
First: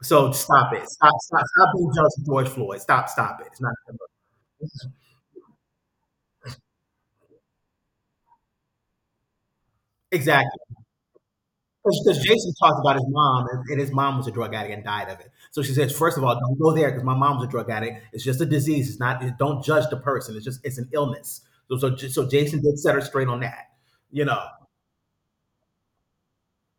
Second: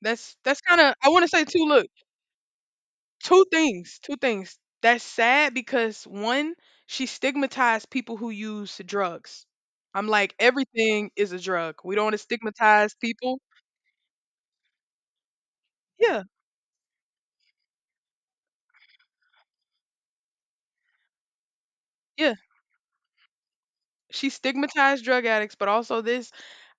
[SPEAKER 2] So
[SPEAKER 1] That's
[SPEAKER 2] stop
[SPEAKER 1] kind
[SPEAKER 2] it.
[SPEAKER 1] of I
[SPEAKER 2] Stop,
[SPEAKER 1] want to
[SPEAKER 2] stop,
[SPEAKER 1] say too.
[SPEAKER 2] stop
[SPEAKER 1] Look,
[SPEAKER 2] being jealous of George Floyd. Stop, stop it. It's not
[SPEAKER 1] two things that's sad because one she stigmatized people who use drugs. I'm like
[SPEAKER 2] exactly.
[SPEAKER 1] everything is a drug, we don't want to
[SPEAKER 2] Because Jason talked
[SPEAKER 1] stigmatize
[SPEAKER 2] about his
[SPEAKER 1] people.
[SPEAKER 2] mom, and his mom was a drug addict and died of it. So she says, first
[SPEAKER 1] Yeah,
[SPEAKER 2] of all, don't go there because my mom was a drug addict. It's just a disease. It's not. Don't judge the person. It's just, it's an illness. So
[SPEAKER 1] yeah,
[SPEAKER 2] Jason did set her straight on that. You
[SPEAKER 1] she
[SPEAKER 2] know,
[SPEAKER 1] stigmatized drug addicts but also this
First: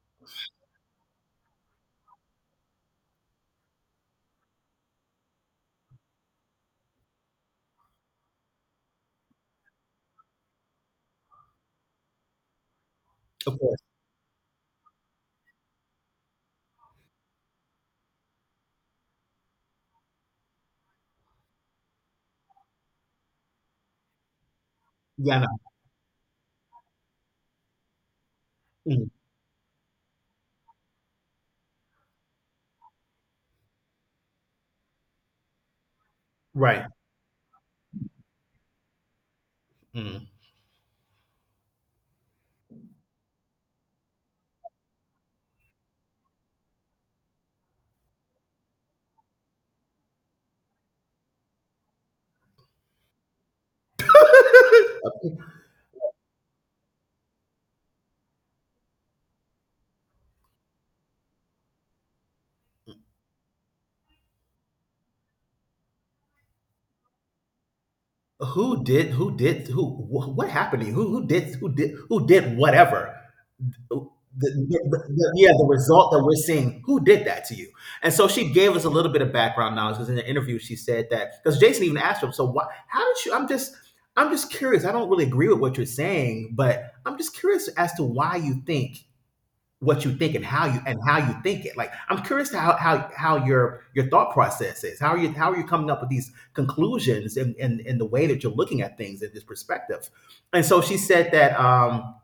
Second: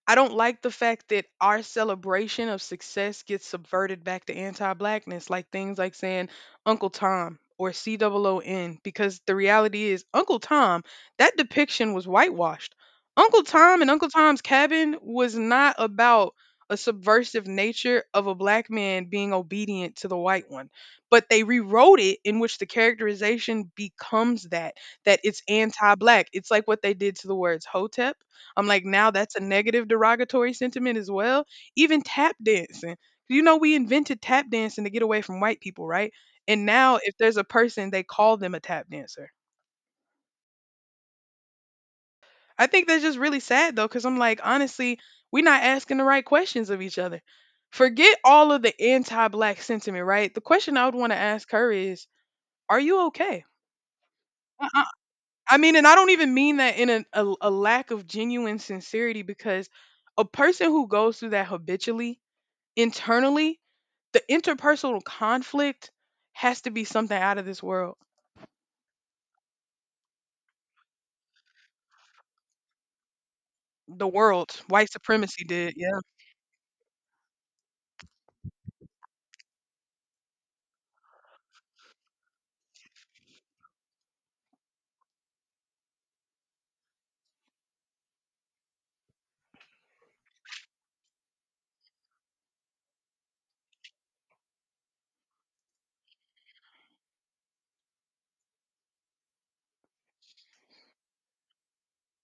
[SPEAKER 1] I don't like the fact that our celebration of success gets subverted back to anti-blackness, like things like saying Uncle Tom or COON, because the reality is Uncle Tom, that depiction was whitewashed. Uncle
[SPEAKER 2] of
[SPEAKER 1] Tom
[SPEAKER 2] course.
[SPEAKER 1] and Uncle Tom's Cabin was not about a subversive nature of a black man being obedient to the white one, but they rewrote it in which the characterization becomes that, that
[SPEAKER 2] Yeah, I
[SPEAKER 1] it's
[SPEAKER 2] know.
[SPEAKER 1] anti-black. It's like what they did to the words Hotep. I'm like,
[SPEAKER 2] Mhm.
[SPEAKER 1] now that's a negative derogatory sentiment as well. Even tap dancing. You know, we invented tap dancing to get away from white people, right? And
[SPEAKER 2] Right.
[SPEAKER 1] now if there's a person, they call them a tap dancer.
[SPEAKER 2] Mhm.
[SPEAKER 1] I think that's just really sad though, because I'm like, honestly, we're not asking the right questions of each other. Forget all of the anti black sentiment, right? The question I would want to ask her is, are you okay? I, I I mean, and I don't even mean that in a, a lack of genuine sincerity because a person who goes through that habitually internally, the interpersonal conflict has to be something out of this world.
[SPEAKER 2] Who did? Who did? Who? What happened to you? Who? Who did? Who did? Who did? Whatever. the,
[SPEAKER 1] The world, white supremacy
[SPEAKER 2] yeah, the
[SPEAKER 1] did. Yeah.
[SPEAKER 2] result that we're seeing, who did that to you? And so she gave us a little bit of background knowledge, because in the interview she said that, because Jason even asked her, so why? How did you? I'm just curious. I don't really agree with what you're saying, but I'm just curious as to why you think what you think and how you think it. Like, I'm curious to how how your thought process is. How are you coming up with these conclusions, and in the way that you're looking at things in this perspective. And so she said that,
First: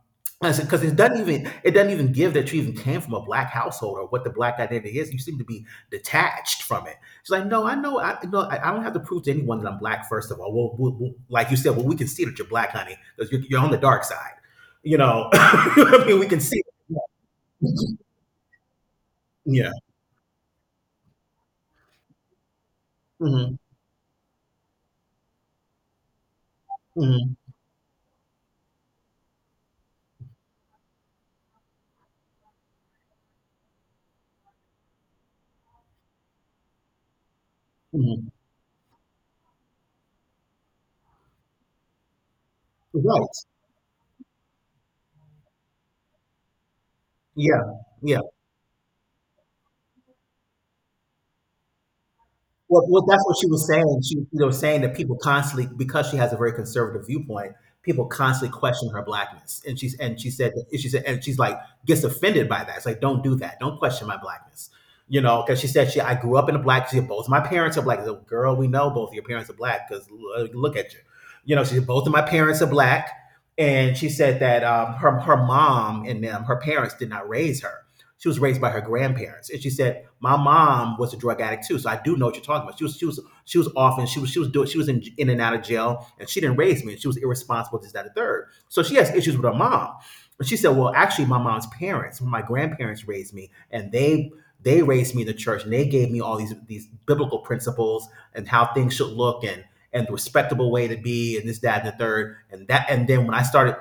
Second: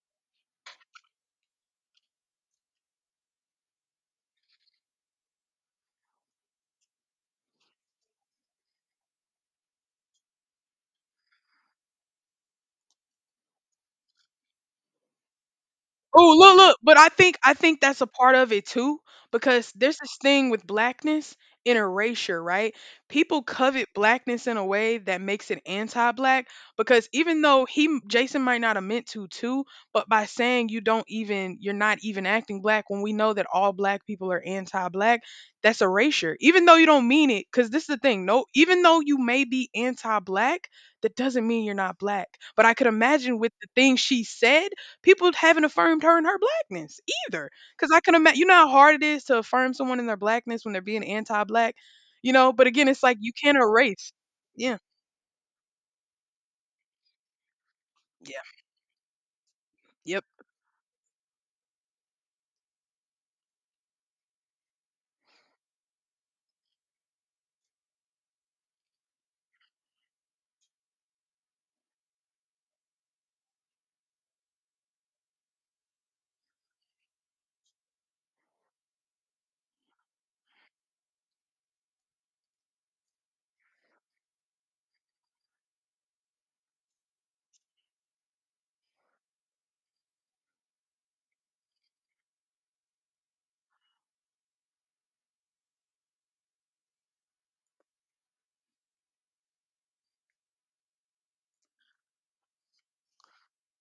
[SPEAKER 2] because it doesn't even give that you even came from a black household or what the black identity is. You seem to be detached from it. She's like, "No, I know, I no, I don't have to prove to anyone that I'm black. First of all, well, we'll like you said, well, we can see that you're black, honey, because you're on the dark side. You know," I mean, we
[SPEAKER 1] Oh,
[SPEAKER 2] can see.
[SPEAKER 1] look, but I think that's a part of it too, because
[SPEAKER 2] Yeah.
[SPEAKER 1] there's this thing with blackness and erasure, right? People
[SPEAKER 2] Mhm,
[SPEAKER 1] covet blackness in a way that makes it anti-black because
[SPEAKER 2] mhm,
[SPEAKER 1] even though Jason might not have meant to too, but by saying you don't even you're not even acting black when we know that all black people are anti-black, that's erasure. Even though you don't mean it, because this is the thing,
[SPEAKER 2] mhm.
[SPEAKER 1] no, even though you may be anti-black, that doesn't mean you're not black. But I could
[SPEAKER 2] Right.
[SPEAKER 1] imagine with the thing she said people haven't affirmed her in her blackness either.
[SPEAKER 2] Yeah,
[SPEAKER 1] Because I can
[SPEAKER 2] yeah.
[SPEAKER 1] imagine, you know how hard it is to affirm someone in their blackness when they're being anti-black, you know. But
[SPEAKER 2] Well
[SPEAKER 1] again, it's
[SPEAKER 2] well,
[SPEAKER 1] like
[SPEAKER 2] that's
[SPEAKER 1] you
[SPEAKER 2] what she
[SPEAKER 1] can't
[SPEAKER 2] was saying.
[SPEAKER 1] erase.
[SPEAKER 2] She, you know,
[SPEAKER 1] Yeah,
[SPEAKER 2] saying that people constantly, because she has a very conservative viewpoint, people
[SPEAKER 1] yeah,
[SPEAKER 2] constantly question her blackness. And
[SPEAKER 1] yep.
[SPEAKER 2] she said and she's like, gets offended by that. It's like, "Don't do that. Don't question my blackness." You know, because she said, she "I grew up in a black —" she said, "Both my parents are black." I said, "Girl, we know both your parents are black because look at you." You know, she said, "Both of my parents are black." And she said that, her mom and them, her parents did not raise her. She was raised by her grandparents, and she said, "My mom was a drug addict too, so I do know what you're talking about. She was off, and she was in and out of jail, and she didn't raise me, and she was irresponsible, this, that, and the third. So she has issues with her mom." And she said, "Well, actually, my mom's parents, my grandparents raised me, and they raised me in the church, and they gave me all these biblical principles and how things should look, and the respectable way to be, and this, that, and the third, and that. And then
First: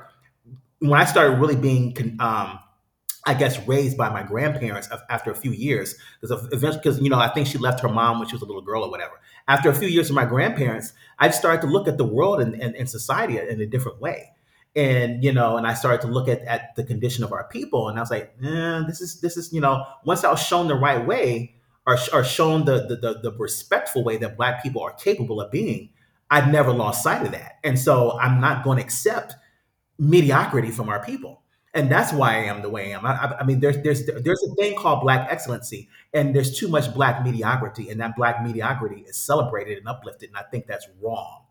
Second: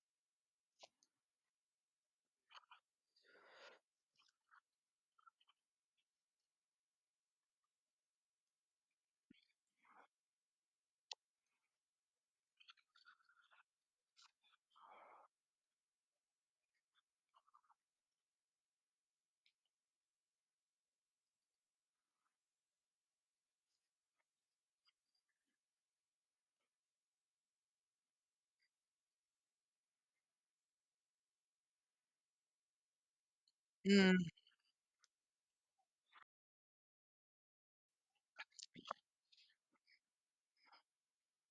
[SPEAKER 2] when I started really being, um, I guess, raised by my grandparents after a few years, because eventually, because I think she left her mom when she was a little girl or whatever. After a few years with my grandparents, I started to look at the world and, and society in a different way, and, and I started to look at, the condition of our people, and I was like, eh, this is, once I was shown the right way, or, shown the, the respectful way that black people are capable of being, I'd never lost sight of that, and so I'm not going to accept mediocrity from our people. And that's why I am the way I am. I mean,
[SPEAKER 1] Mm,
[SPEAKER 2] there's a thing called black excellency, and there's too much black mediocrity, and that black mediocrity is celebrated and uplifted, and I think that's wrong.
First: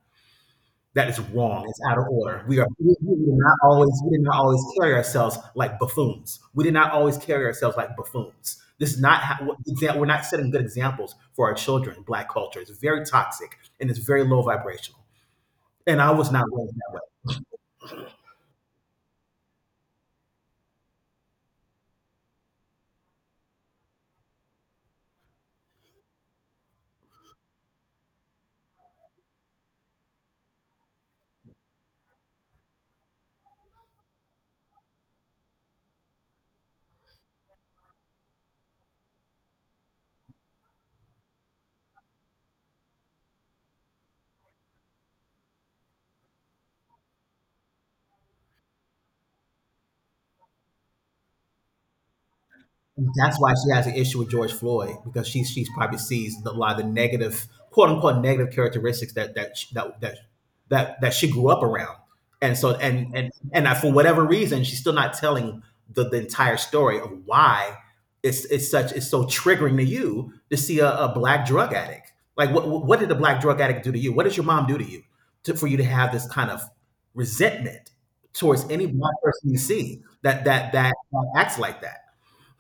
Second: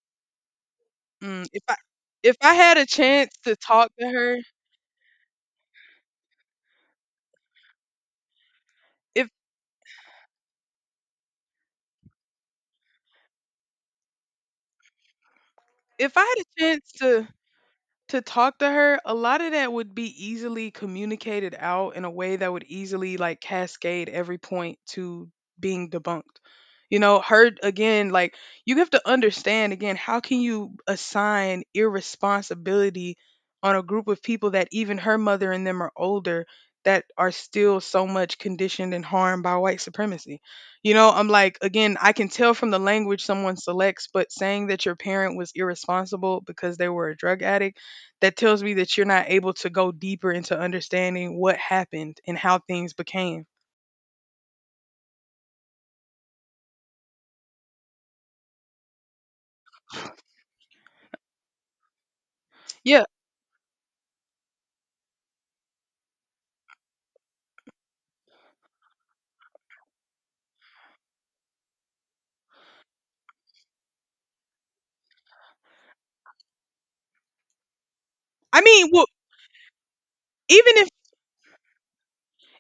[SPEAKER 2] That is
[SPEAKER 1] mm.
[SPEAKER 2] wrong. It's out of
[SPEAKER 1] If
[SPEAKER 2] order.
[SPEAKER 1] I had a
[SPEAKER 2] We did
[SPEAKER 1] chance to
[SPEAKER 2] not
[SPEAKER 1] talk
[SPEAKER 2] always
[SPEAKER 1] to
[SPEAKER 2] we did not
[SPEAKER 1] her,
[SPEAKER 2] always carry ourselves like buffoons. We did not always carry ourselves like buffoons. This is not
[SPEAKER 1] if
[SPEAKER 2] how we're not setting good examples for our children. Black culture is very toxic and it's very low vibrational. And I
[SPEAKER 1] if I
[SPEAKER 2] was
[SPEAKER 1] had
[SPEAKER 2] not
[SPEAKER 1] a
[SPEAKER 2] raised
[SPEAKER 1] chance
[SPEAKER 2] that way.
[SPEAKER 1] to talk to her, a lot of that would be easily communicated out in a way that would easily like cascade every point to being debunked. You know, her again, like you have to understand again, how can you assign irresponsibility on a group of people that even her mother and them are older that are still so much conditioned and harmed by white supremacy? You know, I'm like, again, I can tell from the language someone selects, but saying that your parent was irresponsible because they were a drug addict that tells me that you're not able to go deeper into understanding what happened and how things
[SPEAKER 2] That's
[SPEAKER 1] became.
[SPEAKER 2] why she has an issue with George Floyd, because she's probably sees a lot of the negative, quote unquote, negative characteristics that that she grew up around, and so,
[SPEAKER 1] Yeah.
[SPEAKER 2] and I, for whatever reason, she's still not telling the entire story of why it's so triggering to you to see a, black drug addict. Like, what did a black drug addict do to you? What does your mom do to you, to, for you to have this kind of resentment
[SPEAKER 1] I
[SPEAKER 2] towards any
[SPEAKER 1] mean, well,
[SPEAKER 2] black person you see that
[SPEAKER 1] even if
[SPEAKER 2] acts like that?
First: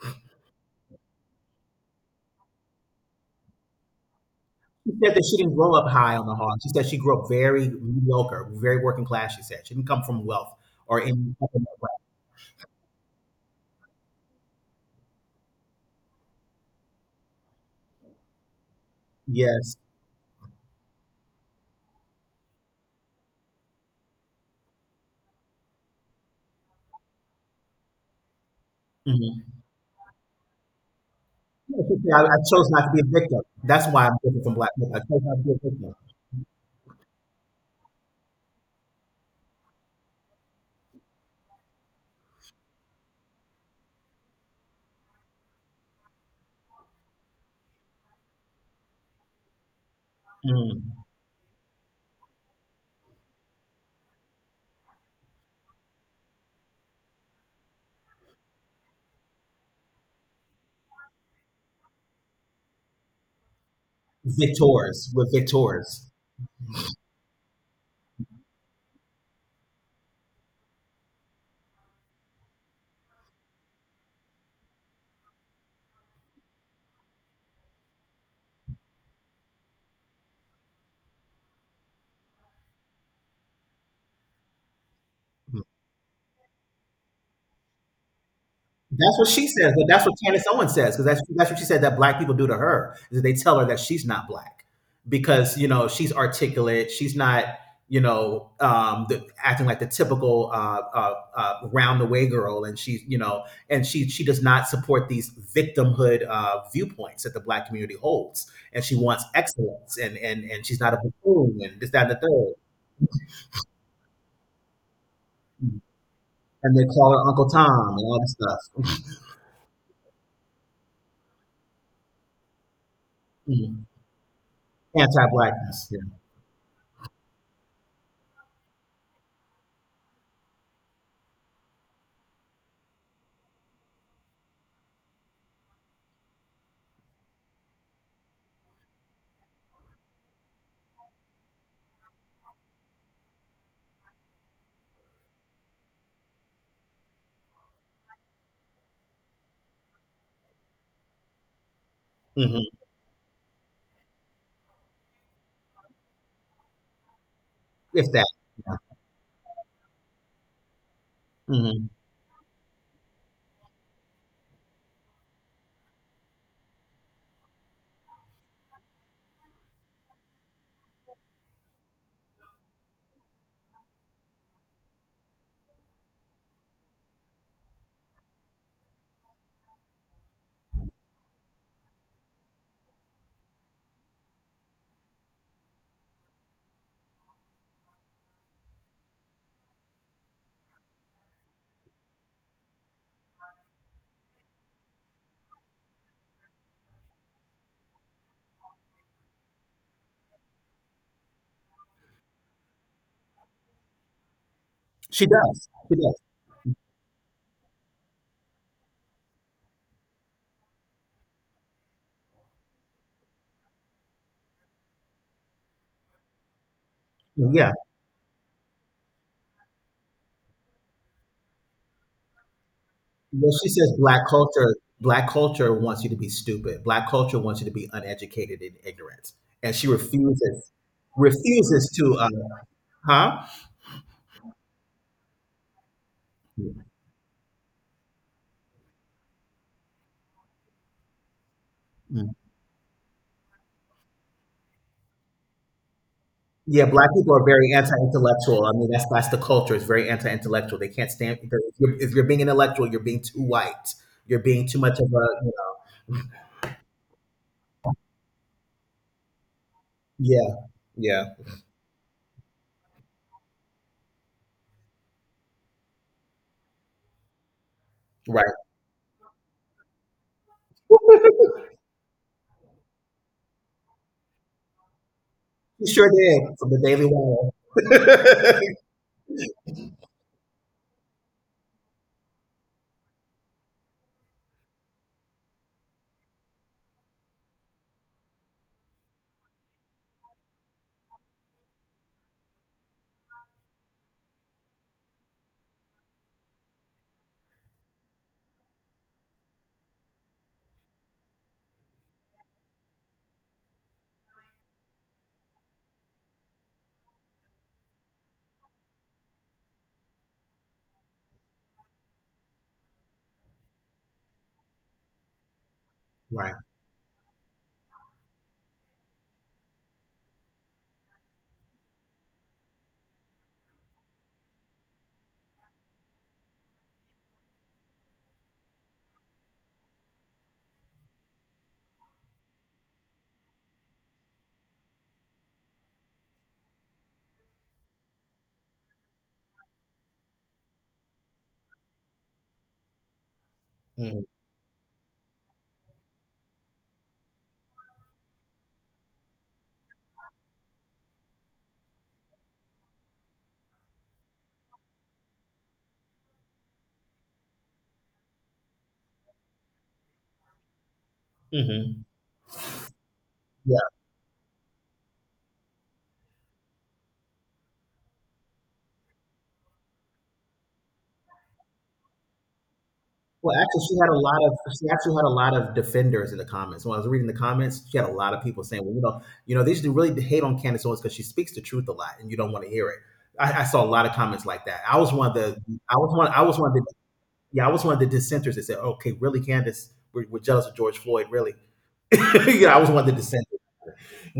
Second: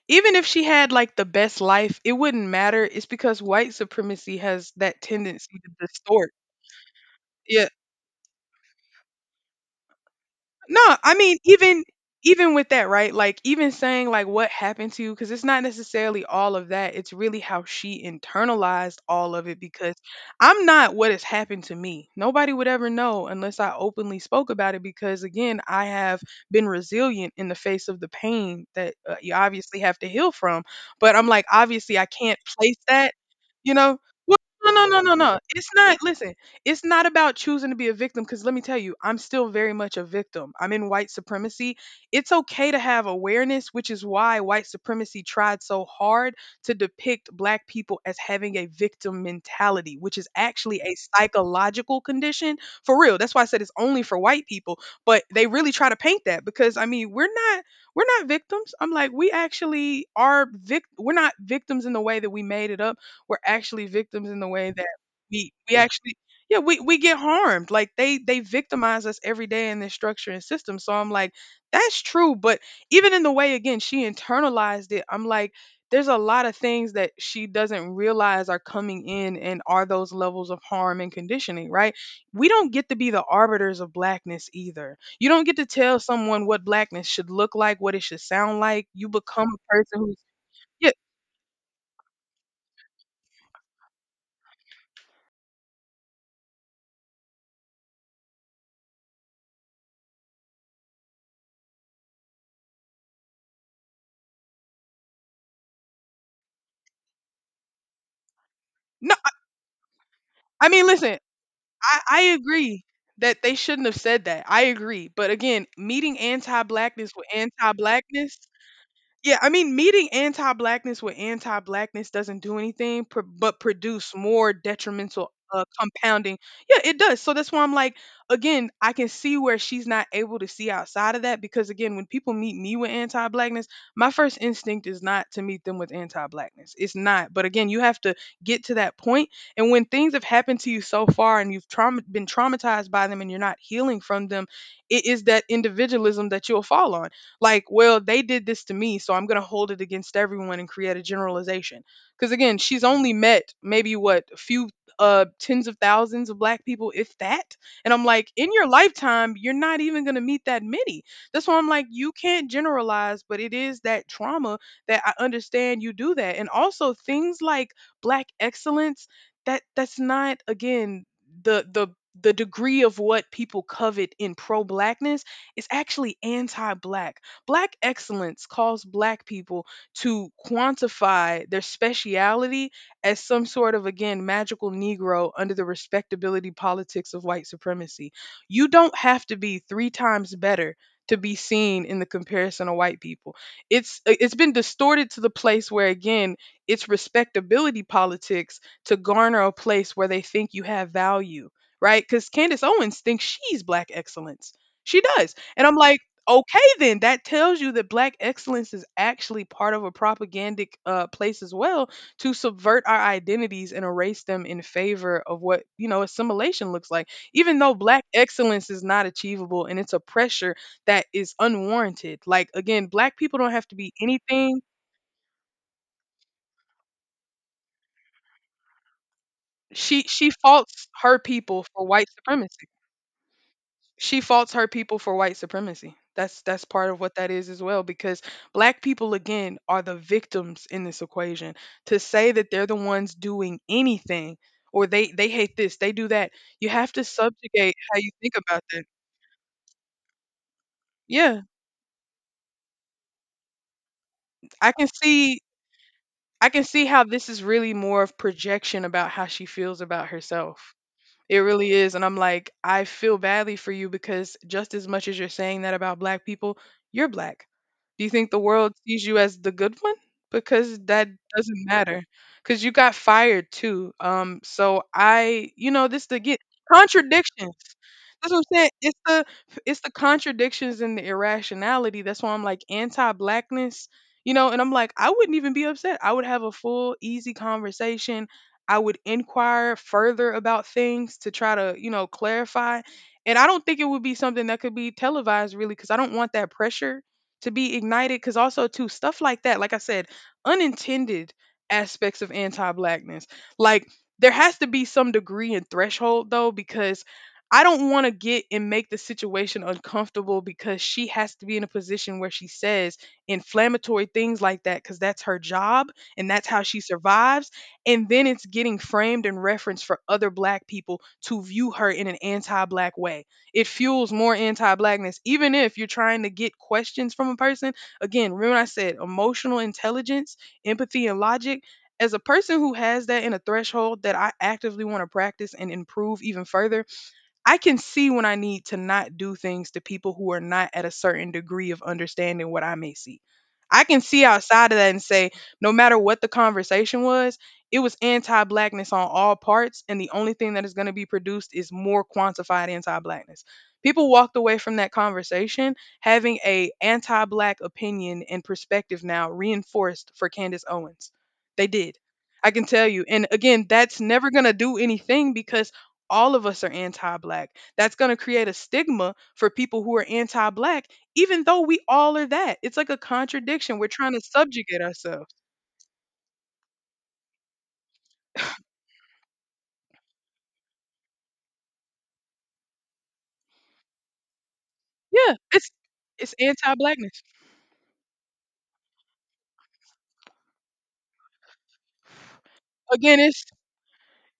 [SPEAKER 1] even if she had like the best life, it wouldn't matter. It's because white supremacy has
[SPEAKER 2] She
[SPEAKER 1] that
[SPEAKER 2] said that she didn't
[SPEAKER 1] tendency to
[SPEAKER 2] grow up high on
[SPEAKER 1] distort.
[SPEAKER 2] the hog. She said she grew up
[SPEAKER 1] Yeah.
[SPEAKER 2] very mediocre, very working class. She said she didn't come from wealth
[SPEAKER 1] No,
[SPEAKER 2] or
[SPEAKER 1] I
[SPEAKER 2] any.
[SPEAKER 1] mean, even even with that, right? Like even saying like what happened to you, because it's not necessarily all of that. It's really how she internalized all of it
[SPEAKER 2] Yes.
[SPEAKER 1] because I'm not what has happened to me. Nobody would ever know unless I openly spoke about it because again, I have been resilient in the face of the pain that you
[SPEAKER 2] Mhm.
[SPEAKER 1] obviously have to heal from. But I'm like,
[SPEAKER 2] Yeah, she
[SPEAKER 1] obviously I
[SPEAKER 2] said, I
[SPEAKER 1] can't
[SPEAKER 2] chose
[SPEAKER 1] place
[SPEAKER 2] not to be
[SPEAKER 1] that,
[SPEAKER 2] a victim.
[SPEAKER 1] you
[SPEAKER 2] That's
[SPEAKER 1] know?
[SPEAKER 2] why I'm
[SPEAKER 1] Well,
[SPEAKER 2] different from black people. I chose not
[SPEAKER 1] no.
[SPEAKER 2] to be a
[SPEAKER 1] It's
[SPEAKER 2] victim.
[SPEAKER 1] not. Listen, it's not about choosing to be a victim because let me tell you, I'm still very much a victim. I'm in white supremacy. It's okay to have awareness, which is why white supremacy tried so hard to depict black people as having a victim mentality, which is actually a
[SPEAKER 2] Mhm.
[SPEAKER 1] psychological condition for real. That's why I said it's only for white people, but they really try to paint that because I mean, we're not victims. I'm like, we actually are we're not victims in the way that we made it up. We're actually victims in the way that
[SPEAKER 2] Victors. We're
[SPEAKER 1] we
[SPEAKER 2] victors.
[SPEAKER 1] actually yeah we get harmed like they victimize us every day in this structure and system, so I'm like that's true but even in the way again she internalized it, I'm like there's a lot of things that she doesn't realize are coming in and are those levels of harm and conditioning, right? We don't get to be the arbiters of blackness either. You don't get
[SPEAKER 2] Mm-hmm.
[SPEAKER 1] to tell someone what blackness should look like, what it should sound like. You
[SPEAKER 2] That's what
[SPEAKER 1] become
[SPEAKER 2] she
[SPEAKER 1] a
[SPEAKER 2] says, but
[SPEAKER 1] person
[SPEAKER 2] that's what
[SPEAKER 1] who's
[SPEAKER 2] Candace Owens
[SPEAKER 1] yeah
[SPEAKER 2] says, because that's what she said that black people do to her, is that they tell her that she's not black, because, you know, she's articulate, she's not, you know, acting like the typical, round the way girl, and she's, you know, and she does not support these victimhood, viewpoints that the black community holds, and she
[SPEAKER 1] no
[SPEAKER 2] wants excellence, and
[SPEAKER 1] I
[SPEAKER 2] she's
[SPEAKER 1] mean
[SPEAKER 2] not a
[SPEAKER 1] listen
[SPEAKER 2] buffoon, and this that and the
[SPEAKER 1] I
[SPEAKER 2] third,
[SPEAKER 1] agree that they shouldn't have said that. I agree. But again, meeting anti
[SPEAKER 2] and they
[SPEAKER 1] blackness
[SPEAKER 2] call
[SPEAKER 1] with
[SPEAKER 2] her Uncle
[SPEAKER 1] anti
[SPEAKER 2] Tom and all this
[SPEAKER 1] blackness, yeah, I mean, meeting anti-blackness with anti-blackness doesn't do anything, but
[SPEAKER 2] stuff.
[SPEAKER 1] produce more
[SPEAKER 2] Anti
[SPEAKER 1] detrimental
[SPEAKER 2] blackness, yeah.
[SPEAKER 1] compounding. Yeah, it does. So that's why I'm like, again, I can see where she's not able to see outside of that because, again, when people meet me with anti-blackness, my first instinct is not to meet them with anti-blackness. It's not. But again, you have to get to that point. And when things have happened to you so far and you've trauma been traumatized by them and you're not healing from them, it is that individualism that you'll fall on like, well, they did this to me, so I'm going to hold it against everyone and create a generalization. Because again,
[SPEAKER 2] Hmm.
[SPEAKER 1] she's only met maybe what a few tens of thousands of black people, if that. And I'm
[SPEAKER 2] If that.
[SPEAKER 1] like, in your
[SPEAKER 2] Yeah.
[SPEAKER 1] lifetime, you're not even going to meet that many. That's why I'm like,
[SPEAKER 2] Mhm.
[SPEAKER 1] you can't generalize, but it is that trauma that I understand you do that. And also things like black excellence, that that's not again the the degree of what people covet in pro blackness is actually anti black. Black excellence calls black people to quantify their speciality as some sort of, again, magical Negro under the respectability politics of white supremacy. You don't have to be three times better to be seen in the comparison of white people. It's been distorted to the place where again it's respectability politics to garner a place where they think you have value, right? Because Candace Owens thinks she's black excellence. She
[SPEAKER 2] She
[SPEAKER 1] does. And
[SPEAKER 2] does.
[SPEAKER 1] I'm
[SPEAKER 2] She
[SPEAKER 1] like,
[SPEAKER 2] does.
[SPEAKER 1] okay, then that tells you that black excellence is actually part of a propagandic place as well to subvert our identities and erase them in favor of what assimilation looks like. Even
[SPEAKER 2] Yeah.
[SPEAKER 1] though black excellence is not achievable and it's a pressure that is unwarranted. Like again, black people don't
[SPEAKER 2] Well,
[SPEAKER 1] have
[SPEAKER 2] she
[SPEAKER 1] to be
[SPEAKER 2] says, black
[SPEAKER 1] anything.
[SPEAKER 2] culture, black culture wants you to be stupid. Black culture wants you to be uneducated and ignorant. And she
[SPEAKER 1] She
[SPEAKER 2] refuses,
[SPEAKER 1] faults her people for
[SPEAKER 2] refuses
[SPEAKER 1] white
[SPEAKER 2] to.
[SPEAKER 1] supremacy.
[SPEAKER 2] Huh?
[SPEAKER 1] She faults her people for white supremacy. That's part of what that is as well because black people again are the victims in this equation. To say
[SPEAKER 2] Mm.
[SPEAKER 1] that they're the ones doing anything or they hate this, they do that. You
[SPEAKER 2] Yeah.
[SPEAKER 1] have to
[SPEAKER 2] Black people are very
[SPEAKER 1] subjugate how you think about
[SPEAKER 2] anti-intellectual. I
[SPEAKER 1] that.
[SPEAKER 2] mean, that's the culture. It's very anti-intellectual. They can't stand.
[SPEAKER 1] Yeah,
[SPEAKER 2] If you're, being intellectual, you're being too white. You're being
[SPEAKER 1] I
[SPEAKER 2] too
[SPEAKER 1] can
[SPEAKER 2] much of a.
[SPEAKER 1] see
[SPEAKER 2] You know,
[SPEAKER 1] I can see how this is really more of projection about how she feels about
[SPEAKER 2] yeah.
[SPEAKER 1] herself.
[SPEAKER 2] Yeah.
[SPEAKER 1] It really is. And I'm like, I feel badly for you because just as much as you're saying that about black people, you're black. Do you think the
[SPEAKER 2] Right.
[SPEAKER 1] world sees you as the good one? Because that doesn't matter. Because you got fired too. So I
[SPEAKER 2] You
[SPEAKER 1] this
[SPEAKER 2] sure
[SPEAKER 1] to get
[SPEAKER 2] did from the Daily Wire.
[SPEAKER 1] contradictions. That's what I'm saying. It's the contradictions and the irrationality. That's why I'm like anti-blackness, And I'm like, I wouldn't even be upset. I would have a full, easy conversation. I would inquire further about things to try to, clarify. And I don't think it would be something that could be televised really because I don't want that pressure to be ignited. Because also, too, stuff like that, like I said, unintended aspects of anti blackness. Like, there has to be some degree and threshold though, because I don't want to get and make the situation uncomfortable because she has to be in a position where she says inflammatory things like that because that's her job and that's
[SPEAKER 2] Right.
[SPEAKER 1] how she survives, and then it's getting framed and referenced for other black people to view her in an anti-black way. It fuels more anti-blackness even if you're trying to get questions from a person. Again, remember I said emotional intelligence, empathy, and logic. As a person who has that in a threshold that I actively want to practice and improve even further, I can see when I need to not do things to people who are not at a certain degree of understanding what I may see. I can
[SPEAKER 2] Mm-hmm.
[SPEAKER 1] see outside of that and say, no matter what the conversation was, it was anti blackness on all parts. And the only thing that is going to be produced is more quantified anti blackness. People walked away from that conversation having a anti black opinion and perspective now reinforced for Candace Owens. They did.
[SPEAKER 2] Mm-hmm.
[SPEAKER 1] I can tell you. And again, that's never going to do anything because all of us are anti-black. That's going to create a stigma for people who are anti-black even though we all are that. It's like a
[SPEAKER 2] Well,
[SPEAKER 1] contradiction.
[SPEAKER 2] actually,
[SPEAKER 1] We're
[SPEAKER 2] she had
[SPEAKER 1] trying
[SPEAKER 2] a
[SPEAKER 1] to
[SPEAKER 2] lot of,
[SPEAKER 1] subjugate
[SPEAKER 2] she actually had a
[SPEAKER 1] ourselves.
[SPEAKER 2] lot of defenders in the comments. When I was reading the comments, she had a lot of people saying, "Well, you know, they should really hate on Candace Owens because she speaks the truth a lot, and you don't want to hear it." I saw a lot of comments like that.
[SPEAKER 1] Yeah, it's it's
[SPEAKER 2] I was one of the
[SPEAKER 1] anti-blackness.
[SPEAKER 2] Yeah, I was one of the dissenters that said, "Okay, really, Candace, we're, jealous of George Floyd, really." Yeah, I was one of the
[SPEAKER 1] Again, it's
[SPEAKER 2] dissenters.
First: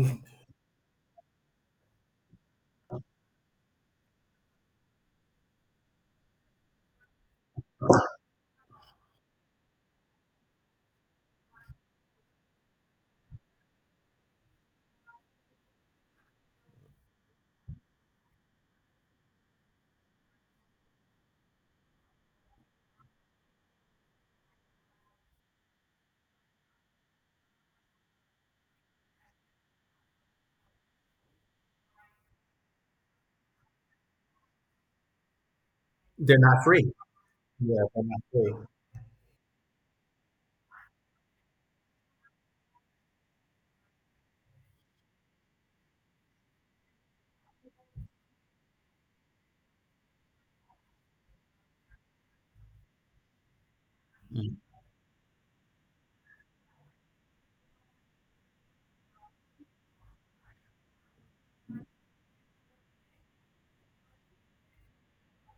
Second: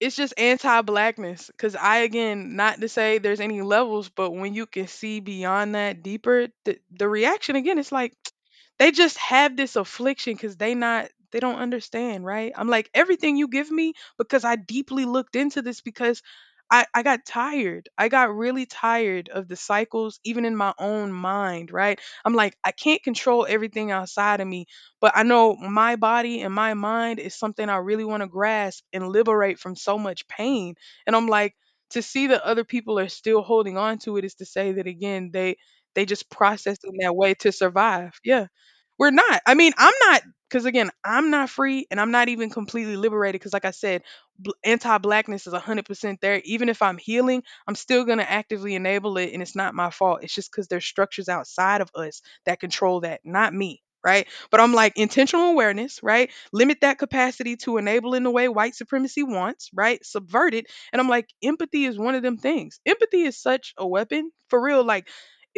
[SPEAKER 1] it's just anti-blackness because I again not to say there's any levels but when you can see beyond that deeper the reaction, again it's like they just have this affliction because they not they don't understand, right? I'm like, everything you give me, because I deeply looked into this, because I got tired, I got really tired of the cycles even in my own mind. Right, I'm like, I can't control everything outside of me, but I know my body and my mind is something I really want to grasp and liberate from so much pain. And I'm like, to see that other people are still holding on to it is to say that again, they just
[SPEAKER 2] They're not
[SPEAKER 1] process
[SPEAKER 2] free.
[SPEAKER 1] in that way to
[SPEAKER 2] Yeah, they're
[SPEAKER 1] survive.
[SPEAKER 2] not
[SPEAKER 1] Yeah.
[SPEAKER 2] free.
[SPEAKER 1] We're not. I mean, I'm not because again, I'm not free and I'm not even completely liberated because like I said, anti-blackness is 100% there. Even if I'm healing, I'm still going to actively enable it and it's not my fault. It's just cuz there's structures outside of us that control that, not me. Right.
[SPEAKER 2] Mm.
[SPEAKER 1] But I'm like intentional awareness, right? Limit that capacity to enable in the way white supremacy wants, right? Subvert it. And I'm like, empathy is one of them things. Empathy is such a weapon for real. Like,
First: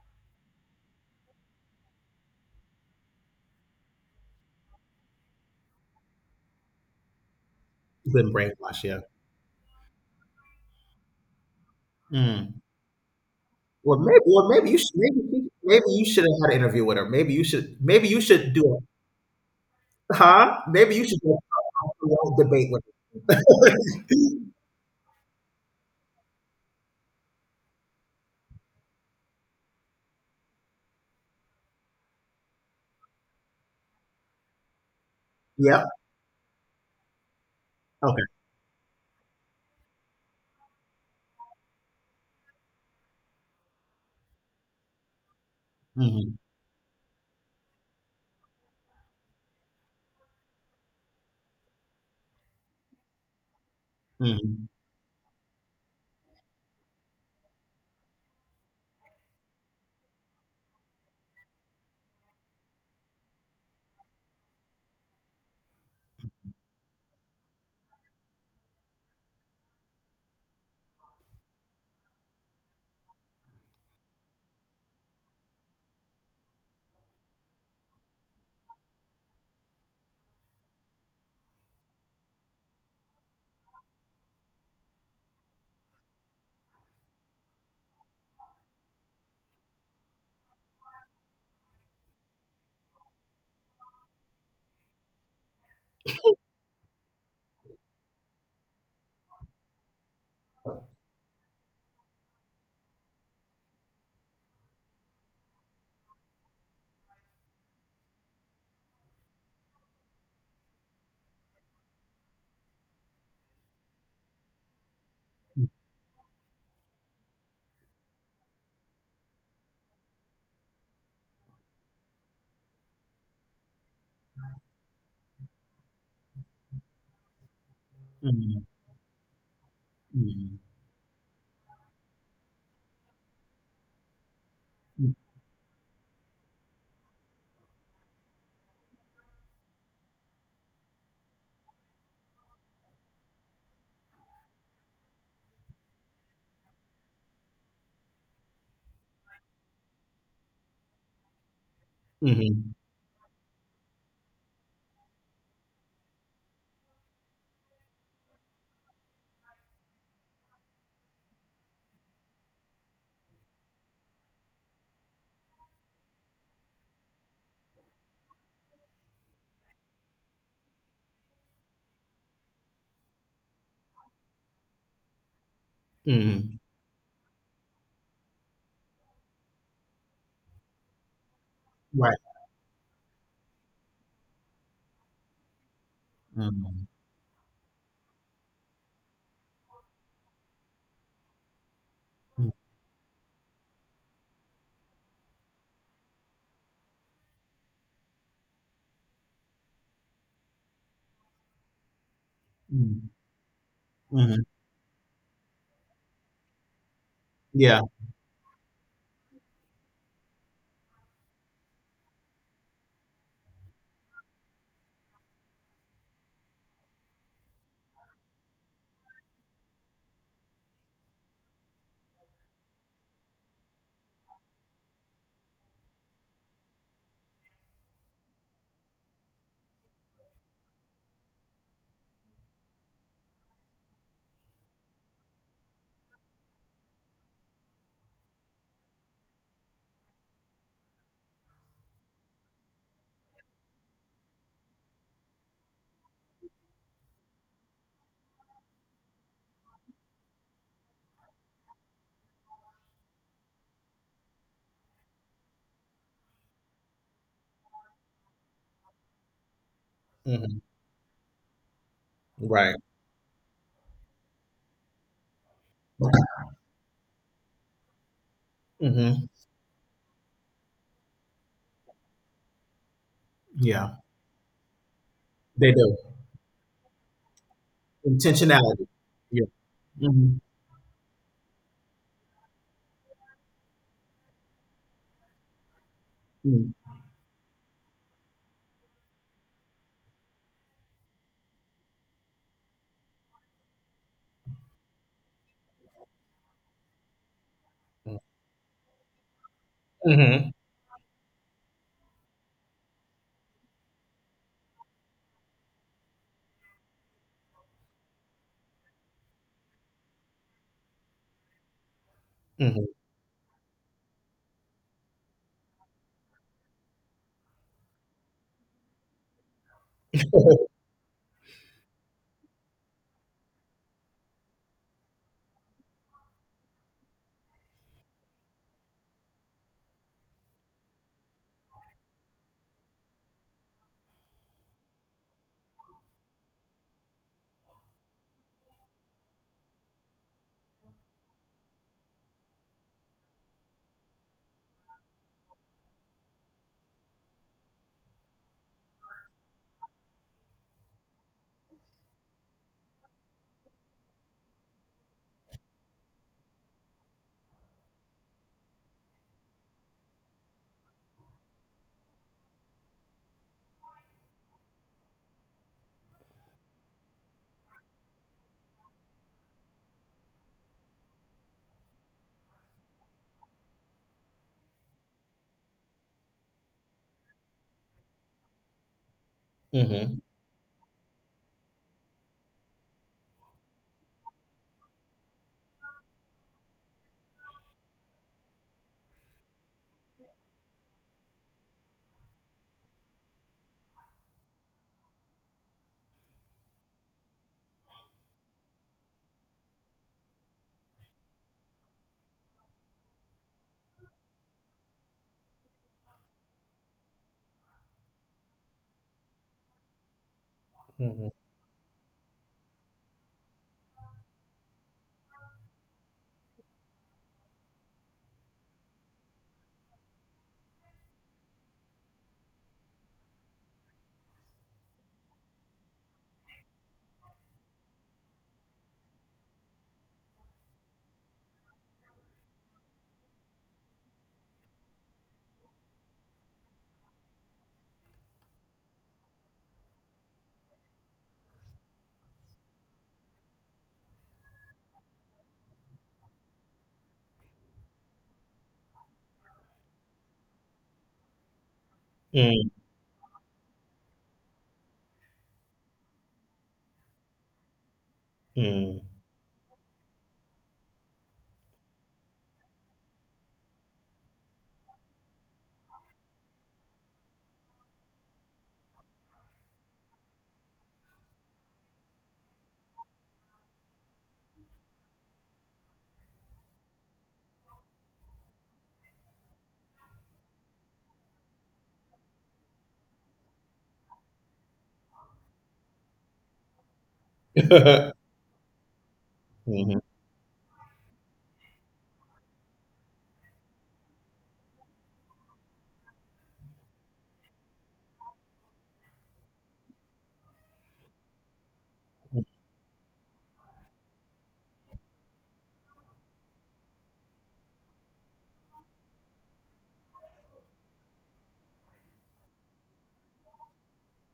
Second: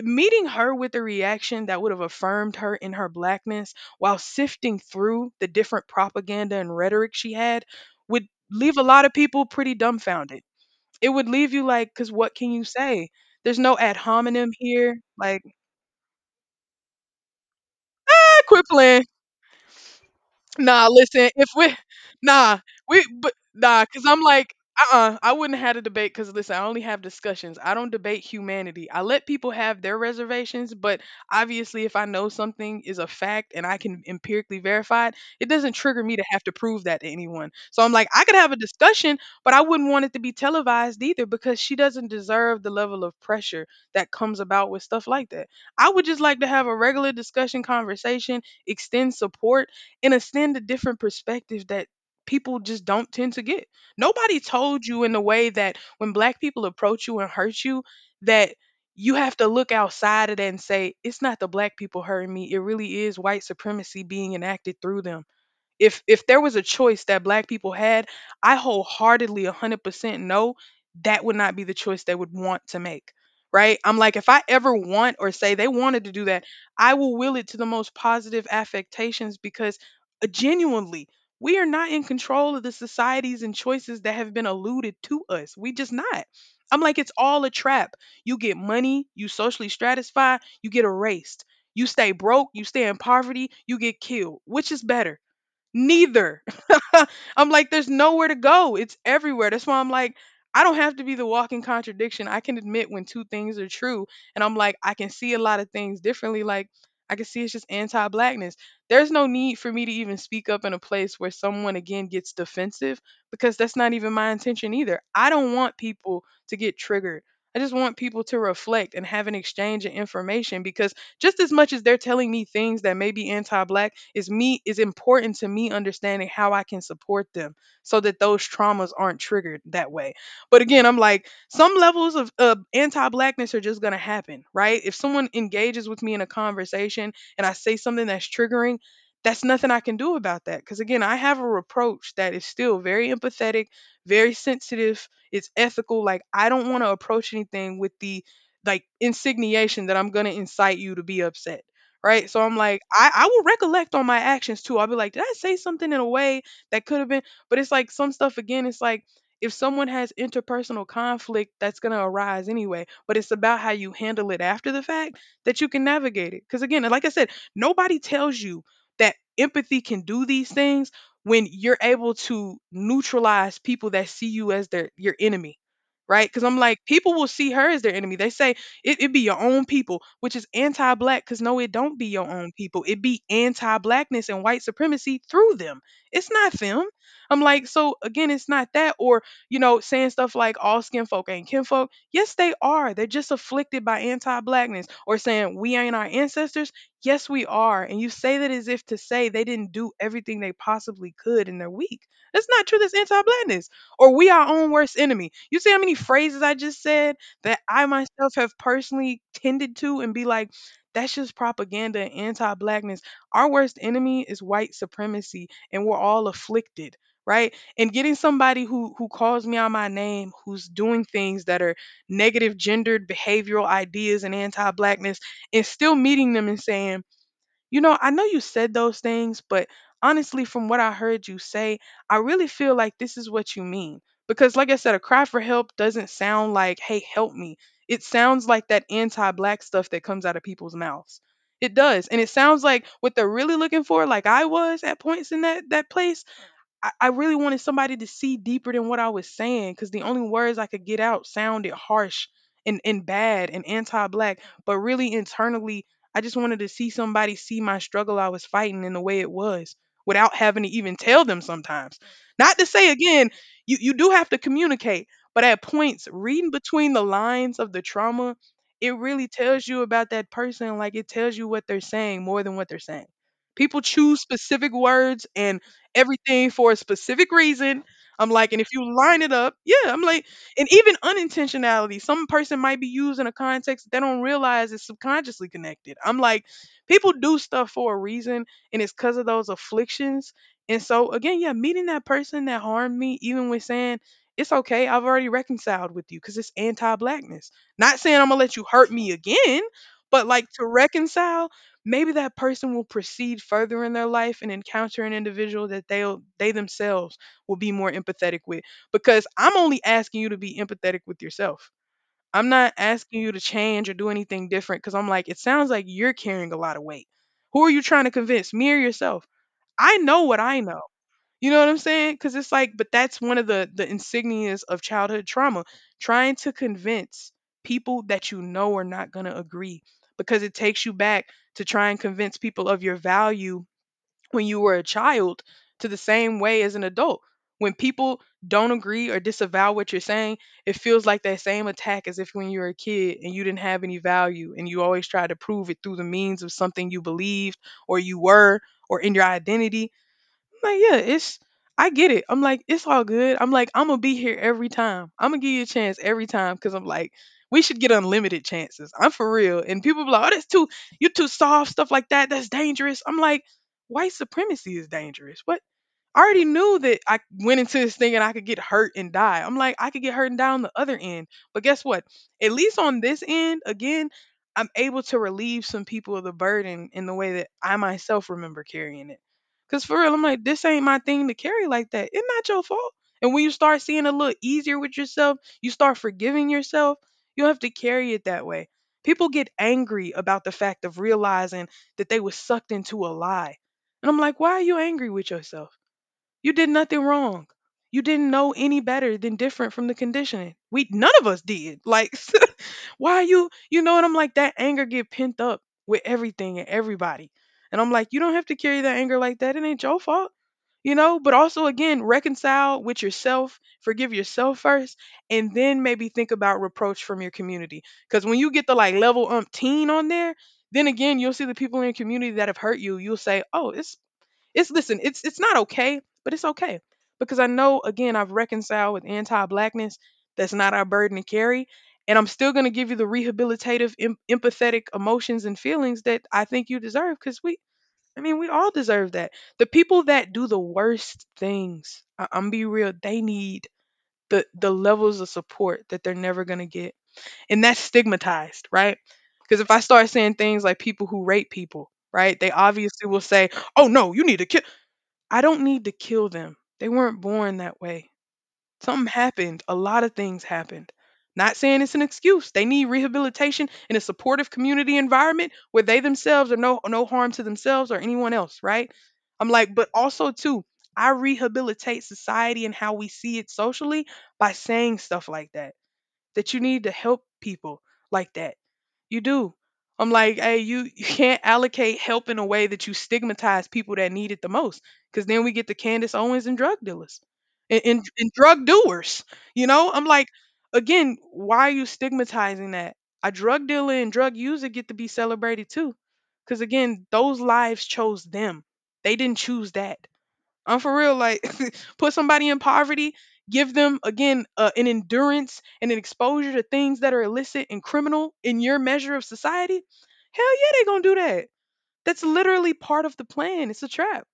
[SPEAKER 1] meeting her with a reaction that would have affirmed her in her blackness while sifting through the different propaganda and rhetoric she had would
[SPEAKER 2] Been
[SPEAKER 1] leave a
[SPEAKER 2] brainwashed. Yeah.
[SPEAKER 1] lot of people pretty dumbfounded. It would leave you like, because what can
[SPEAKER 2] Mm.
[SPEAKER 1] you say? There's no ad
[SPEAKER 2] Well, maybe,
[SPEAKER 1] hominem
[SPEAKER 2] you should,
[SPEAKER 1] here. Like,
[SPEAKER 2] maybe, maybe you should have had an interview with her. Maybe you
[SPEAKER 1] I
[SPEAKER 2] should
[SPEAKER 1] quit
[SPEAKER 2] do.
[SPEAKER 1] playing.
[SPEAKER 2] Huh?
[SPEAKER 1] Nah,
[SPEAKER 2] Maybe you should
[SPEAKER 1] listen,
[SPEAKER 2] go
[SPEAKER 1] if we
[SPEAKER 2] on a long
[SPEAKER 1] nah,
[SPEAKER 2] debate with
[SPEAKER 1] cause I'm like, uh-uh, I wouldn't have had a debate because listen, I only have discussions. I don't debate humanity. I let people have their reservations, but obviously if I know something is a fact and I can empirically verify it, it
[SPEAKER 2] me.
[SPEAKER 1] doesn't
[SPEAKER 2] Yep.
[SPEAKER 1] trigger me to have to prove that to anyone. So I'm like, I
[SPEAKER 2] Okay.
[SPEAKER 1] could have a discussion, but I wouldn't want it to be televised either because she doesn't deserve the level of pressure that comes about with stuff like that. I would just
[SPEAKER 2] Mhm.
[SPEAKER 1] like to have a regular discussion conversation, extend support and extend a different perspective that people just don't tend to get. Nobody
[SPEAKER 2] Mhm.
[SPEAKER 1] told you in the way that when black people approach you and hurt you, that you have to look outside of that and say, it's not the black people hurting me. It really is white supremacy being enacted through them. If there was a choice that black people had, I wholeheartedly 100% know that would not be the choice they would want to make. Right, I'm like, if I ever want or say they wanted to do that, I will it to the most positive affectations because genuinely we are not in control of the societies and choices that have been alluded to us. We just not. I'm like, it's all a trap. You get money, you socially stratify, you get erased. You stay broke, you stay in poverty, you get killed. Which is better? Neither. I'm like, there's nowhere to go. It's everywhere. That's why I'm like, I don't have to be the walking contradiction. I can admit when two things are true. And I'm like, I can see a lot of things differently. Like, I can see it's just anti blackness. There's no need for me to even speak up in a place where someone again gets defensive because that's not even my intention either. I don't want people to get triggered. I just want people to reflect and have an exchange of information because just as much as they're telling me things that may be anti-black is me is important to me understanding how I can support them so that those
[SPEAKER 2] Mhm.
[SPEAKER 1] traumas aren't triggered that way.
[SPEAKER 2] Mhm.
[SPEAKER 1] But again, I'm like, some levels of, anti-blackness are just going to happen. Right, if someone engages with me in a conversation and I say something that's triggering, that's nothing I can do about that because again I have a approach that is still very empathetic, very sensitive, it's ethical. Like I don't want to approach anything with the like insinuation that I'm gonna incite you to be upset. Right. So I'm
[SPEAKER 2] Mhm.
[SPEAKER 1] like, I will recollect on my actions too. I'll be like, did I say something in a way that could have been, but it's like some stuff again, it's like if someone has interpersonal conflict, that's gonna arise anyway. But it's about how you handle it after the fact that you can navigate it. Because again, like I said, nobody tells you that empathy can do these things when you're able to neutralize people that see you as their your enemy, right? Because I'm
[SPEAKER 2] Mhm.
[SPEAKER 1] like, people will see her as their enemy. They say it be your own people, which is anti-black. Because no, it don't be
[SPEAKER 2] Right.
[SPEAKER 1] your own people. It be anti-blackness and white supremacy through them. It's not them.
[SPEAKER 2] Mhm.
[SPEAKER 1] I'm like, so again, it's not that. Or, you know, saying stuff like all skin folk ain't kinfolk. Yes, they are. They're just afflicted by anti-blackness. Or saying we ain't our ancestors. Yes, we are. And you say that as if to say they didn't do everything they possibly could and they're weak. That's not true. That's
[SPEAKER 2] Mhm.
[SPEAKER 1] anti-blackness. Or we
[SPEAKER 2] Mhm.
[SPEAKER 1] our own worst enemy. You see how many phrases I just said that
[SPEAKER 2] Yeah.
[SPEAKER 1] I myself have personally tended to and be like, that's just propaganda and anti blackness? Our worst enemy is white supremacy, and we're all afflicted. Right. And getting somebody who calls me out my name, who's doing things that are negative gendered behavioral ideas and anti blackness, and still meeting them and saying, you know, I know you said those things, but honestly, from what I heard you say, I really feel like this is what you mean. Because, like I said, a cry for help doesn't sound like, hey, help me. It sounds like that anti black stuff that comes out of people's mouths. It does. And it sounds like what they're really looking for, like I was at points in that place, I really wanted somebody to see deeper than what I was saying because the only words I could get out sounded harsh and bad and anti black. But really, internally, I just wanted to see somebody see my struggle I was fighting and the way it was without
[SPEAKER 2] Mhm.
[SPEAKER 1] having to even tell them sometimes. Not to
[SPEAKER 2] Right.
[SPEAKER 1] say again, you do have to communicate, but at points, reading between the lines of the trauma, it
[SPEAKER 2] Mhm.
[SPEAKER 1] really tells you about that person. Like it tells you what they're saying more than what they're. People
[SPEAKER 2] Yeah.
[SPEAKER 1] choose specific words and
[SPEAKER 2] They do.
[SPEAKER 1] everything for a specific reason. I'm like, and if
[SPEAKER 2] Intentionality.
[SPEAKER 1] you line it
[SPEAKER 2] Yeah.
[SPEAKER 1] up, yeah, I'm like,
[SPEAKER 2] Mhm.
[SPEAKER 1] and even unintentionality, some person might be used in a context that they don't realize is subconsciously connected. I'm like,
[SPEAKER 2] Mhm.
[SPEAKER 1] people do stuff for a reason, and it's because of those afflictions. And so, again, yeah, meeting that person that harmed me, even with saying, it's okay, I've already reconciled with you because it's anti blackness. Not saying I'm going to let you hurt me again, but like
[SPEAKER 2] Mhm.
[SPEAKER 1] to reconcile, maybe that person will proceed further in their life and encounter an individual that they themselves will be more empathetic with, because I'm only asking you to be empathetic with yourself. I'm not
[SPEAKER 2] Mhm.
[SPEAKER 1] asking you to change or do anything different, because I'm like, it sounds like you're carrying a lot of weight. Who are you trying to convince, me or yourself? I know what I know. You know what I'm saying? Because it's like, but that's one of the insignias of childhood trauma, trying to convince people that you know are not going to agree, because it takes you back to try and convince people of your value when you were a child, to the same way as an adult. When people don't agree or disavow what you're saying, it feels like that same attack as if when you were a kid and you didn't have any value and you always tried to prove it through the means of something you believed or you were or in your identity. I'm like, yeah, it's, I get it. I'm like, it's all good. I'm like, I'm gonna be here every time. I'm gonna give you a chance every time, because I'm like, we should get unlimited chances. I'm for real. And people be like, oh, that's too, you too soft, stuff like that. That's dangerous. I'm like, white supremacy is dangerous. What, I already knew that I went into this thing and I could get hurt and die. I'm like, I could get hurt and die on the other end. But guess what? At least on this end, again, I'm able to relieve some people of the burden in the way that I myself remember carrying it. Cause for real,
[SPEAKER 2] Mhm.
[SPEAKER 1] I'm like, this ain't my thing to carry like that. It's not your fault. And when you start seeing a little easier with yourself, you start forgiving yourself, you don't have to carry it that way. People get angry about the fact of realizing that they were sucked into a lie. And I'm like, why are you angry with yourself? You did nothing wrong. You didn't know any better than different from the conditioning. We, none of us did. Like why are you, you know? And I'm like, that anger get pent up with everything and everybody. And I'm like, you don't have to carry that anger like that. It ain't your fault. You
[SPEAKER 2] Mhm.
[SPEAKER 1] know,
[SPEAKER 2] Mhm.
[SPEAKER 1] but also again, reconcile with yourself, forgive yourself first, and then maybe think about reproach from your community. Because when you get the like level umpteen on there, then again, you'll see the people in your community that have hurt you. You'll say, oh, it's listen, it's not okay, but it's okay because I know again I've reconciled with anti-blackness. That's not our burden to carry, and I'm still going to give you the rehabilitative, empathetic emotions and feelings that I think you deserve because we, I mean, we all deserve that. The people that do the worst things, I'm be real, they need the levels of support that they're never going to get, and that's stigmatized, right? Because if I start saying things like people who rape people, right, they obviously will say, "Oh no, you need to kill." I don't need to kill them. They weren't born that way.
[SPEAKER 2] Mhm.
[SPEAKER 1] Something happened. A lot of things happened. Not saying it's an excuse. They need rehabilitation in a supportive community environment where they themselves are no harm to themselves or anyone else, right? I'm like, but also too, I rehabilitate society and how we see it socially by saying stuff like that, that you need to help people like that. You do. I'm like, hey, you you can't allocate help in a way that you stigmatize people that need it the most, because then we get the Candace Owens and drug dealers, and drug doers. You
[SPEAKER 2] Mhm.
[SPEAKER 1] know,
[SPEAKER 2] Mhm.
[SPEAKER 1] I'm like, again, why are you stigmatizing that? A drug dealer and drug user get to be celebrated too, because again, those lives chose them. They didn't choose that. I'm for real. Like, put somebody in poverty, give them again an endurance and an exposure to things that are illicit and criminal in your measure of society. Hell yeah, they gonna do that. That's literally part of the plan. It's a trap.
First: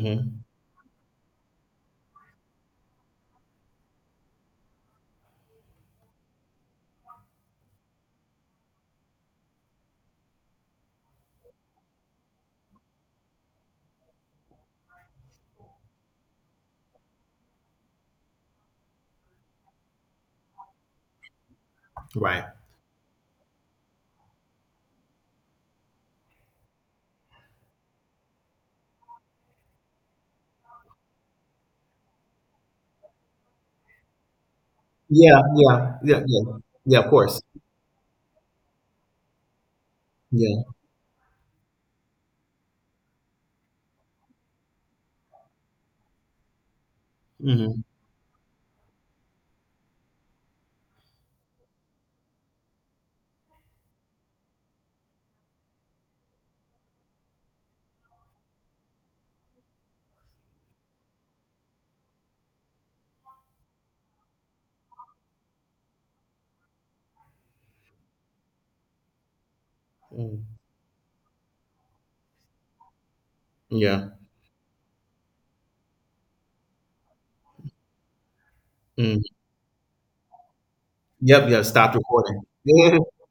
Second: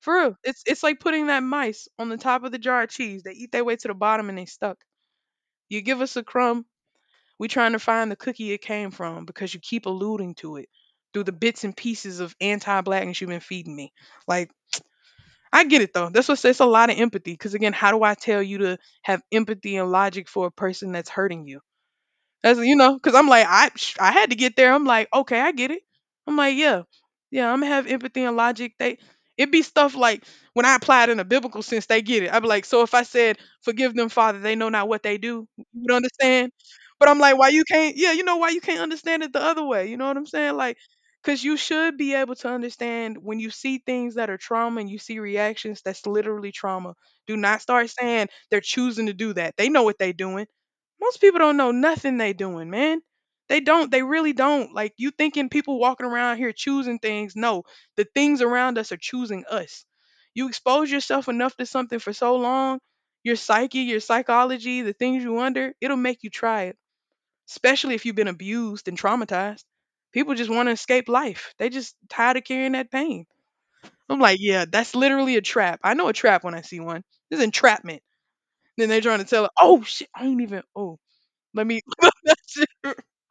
[SPEAKER 1] For real, it's like putting that mice on the top of the jar of cheese. They eat their way to the bottom and they stuck. You give us a crumb, we trying to find the cookie it came from because you keep alluding to it through the bits and pieces of anti-blackness you've been feeding me. Like, I get it though. That's what's it's a lot of empathy. Because again, how do I tell you to have empathy and logic for a person that's hurting you?
[SPEAKER 2] Right.
[SPEAKER 1] As you know, because I'm like, I had to get there. I'm like, okay, I get it. I'm like, yeah, yeah, I'm gonna have empathy and logic. They, it be stuff like when I apply it in a biblical sense, they get it. I'd be like, so if I said, forgive them, Father, they know not what they
[SPEAKER 2] Yeah,
[SPEAKER 1] do, you
[SPEAKER 2] yeah,
[SPEAKER 1] would
[SPEAKER 2] yeah, yeah,
[SPEAKER 1] understand.
[SPEAKER 2] yeah.
[SPEAKER 1] But
[SPEAKER 2] Of
[SPEAKER 1] I'm like,
[SPEAKER 2] course.
[SPEAKER 1] why you can't? Yeah, you know why you can't understand it the other way. You know what I'm saying?
[SPEAKER 2] Yeah.
[SPEAKER 1] Like, because you should be able to understand when you see things that are trauma and you see reactions that's literally trauma. Do not
[SPEAKER 2] Hmm.
[SPEAKER 1] start saying they're choosing to do that. They know what they're doing. Most people don't know nothing they doing, man. They don't. They really don't. Like you thinking people walking around here choosing things. No, the things around us are choosing us. You expose yourself enough to something for so long, your psyche, your psychology, the things you under, it'll make you try it. Especially if you've been abused and traumatized. People just want to escape life. They just tired of carrying that pain.
[SPEAKER 2] Yeah.
[SPEAKER 1] I'm like, yeah, that's literally a trap. I know a trap when I see one. This is entrapment. Then they're trying
[SPEAKER 2] Mm.
[SPEAKER 1] to tell it, oh shit, I ain't even oh
[SPEAKER 2] Yep, yeah,
[SPEAKER 1] let me
[SPEAKER 2] stop recording.